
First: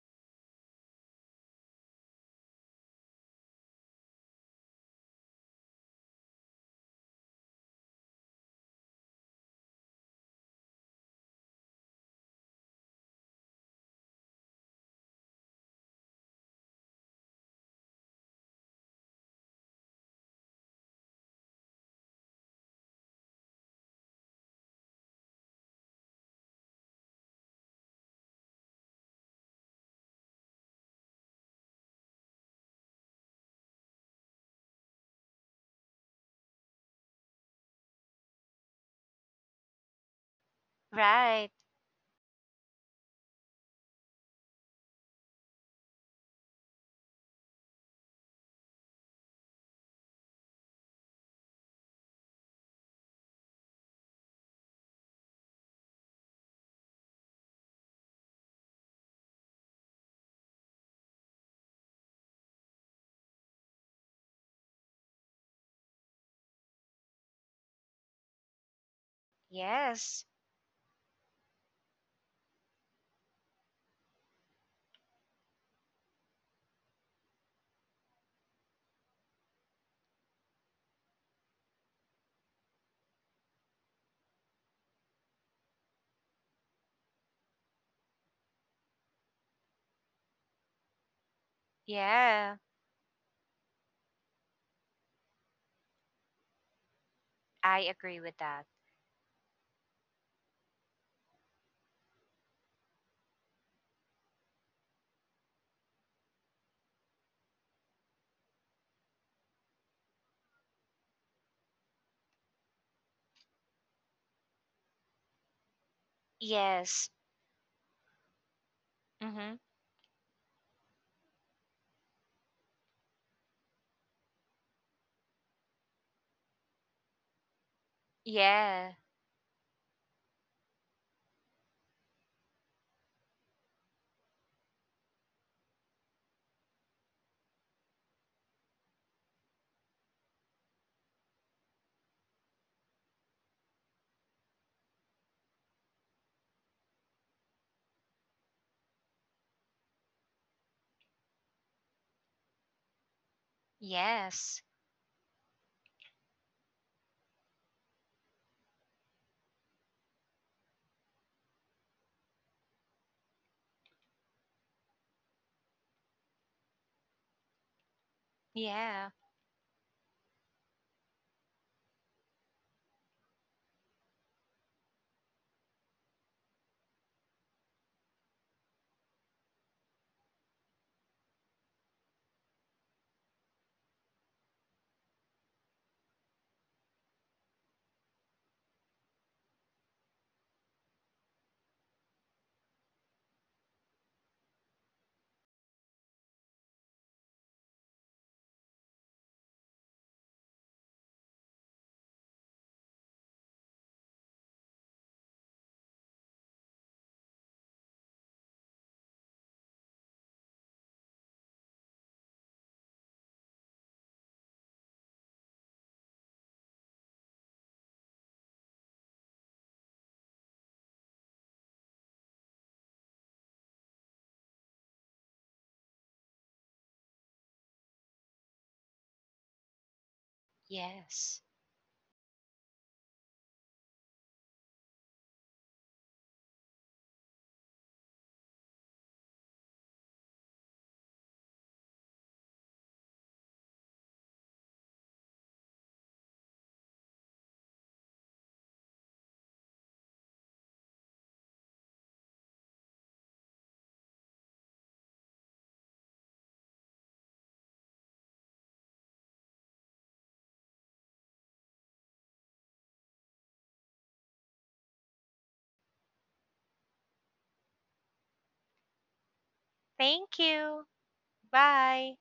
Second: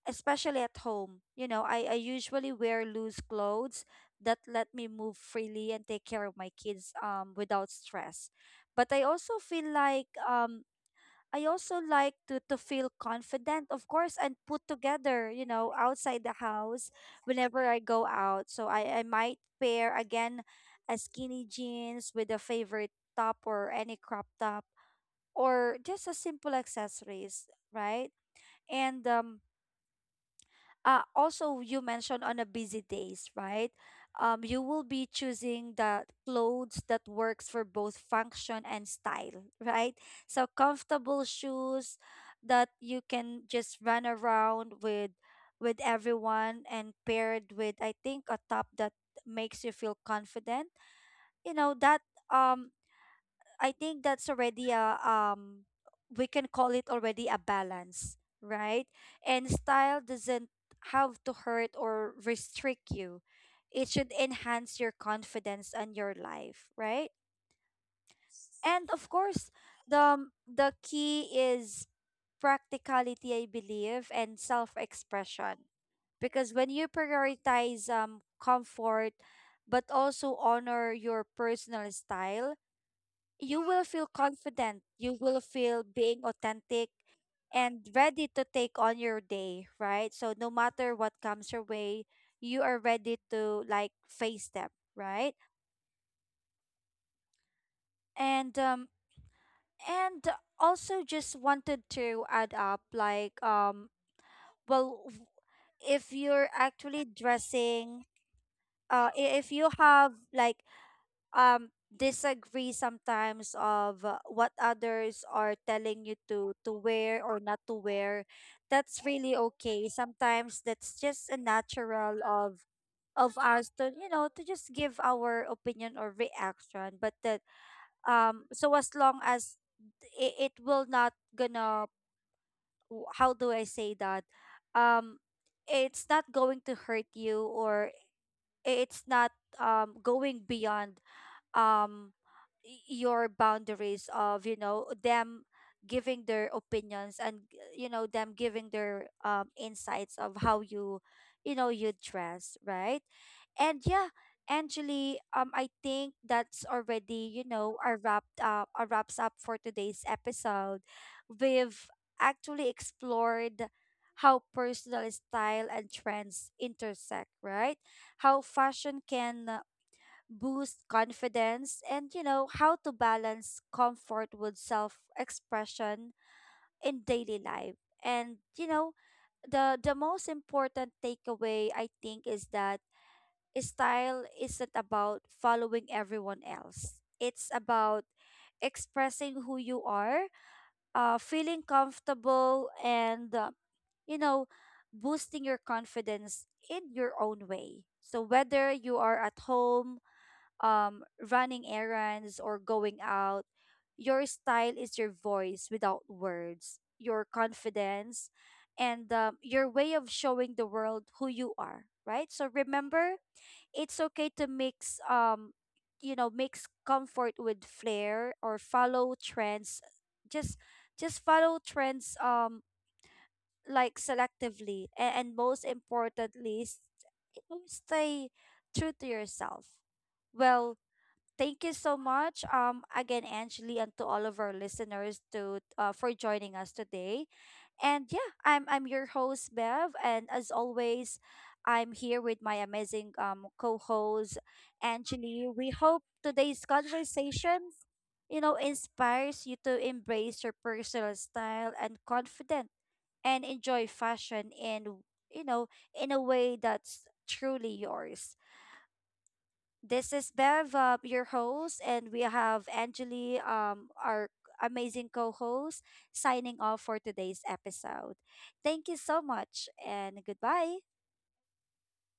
especially at home. You know, I usually wear loose clothes that let me move freely and take care of my kids without stress. But I also feel like I also like to feel confident, of course, and put together, you know, outside the house whenever I go out. So I might pair again a skinny jeans with a favorite top, or any crop top, or just a simple accessories, right? And also you mentioned on a busy days, right? Um, you will be choosing the clothes that works for both function and style, right? So comfortable Right. shoes that you can just run around with, everyone, and paired with, I think, a top that makes you feel confident, you know, that um I think that's already a we can call it already a balance, right? And style doesn't have to hurt or restrict you. It should enhance your confidence and your life, right? And of course, Yes. The key is practicality, I believe, and self-expression. Because when you prioritize comfort but also honor your personal style, you will feel confident. You will feel being authentic and ready to take on your day, right? So no matter what comes your way, Yeah. you are ready to like face them, right? I agree with And that. um and also just wanted to add up like, um, well, if you're actually dressing if you have like disagree sometimes of what others are telling you Yes. to wear or not to wear, Mhm. that's really okay. Sometimes that's just a natural of us to, you know, to just give our opinion or reaction. But that, Yeah. So as long as it will not gonna how do I say that, um it's not going to hurt you, or it's not going beyond um your boundaries of, you know, them giving their opinions, and you know, them giving their insights of how you, you know, you dress, right? And yeah, Yes. Angeli, I think that's already, you know, a wraps up for today's episode. We've actually explored how personal style and trends intersect, right? How fashion Yeah. can boost confidence, and you know, how to balance comfort with self expression in daily life. And you know, the most important takeaway I think is that style isn't about following everyone else. It's about expressing who you are, feeling comfortable, and you know, boosting your confidence in your own way. So whether you are at home, um, running errands or going out, your style is your voice without words, your confidence, and your way of showing the world who you are, right? So remember, it's okay to mix, you know, mix comfort with flair or follow trends. Just, just follow trends, like selectively, and most importantly, you know, stay true to yourself. Well, Yes. thank you so much, again, Angeli, and to all of our listeners to for joining us today. And yeah, I'm your host Bev, and as always, I'm here with my amazing co-host Angeli. We hope today's conversation, you know, inspires you to embrace your personal style and confident and enjoy fashion in, you know, in a way that's truly yours. This is Bev, your host, and we have Angeli, our amazing co host, signing off for today's episode. Thank you so much, and Thank goodbye. you. Bye.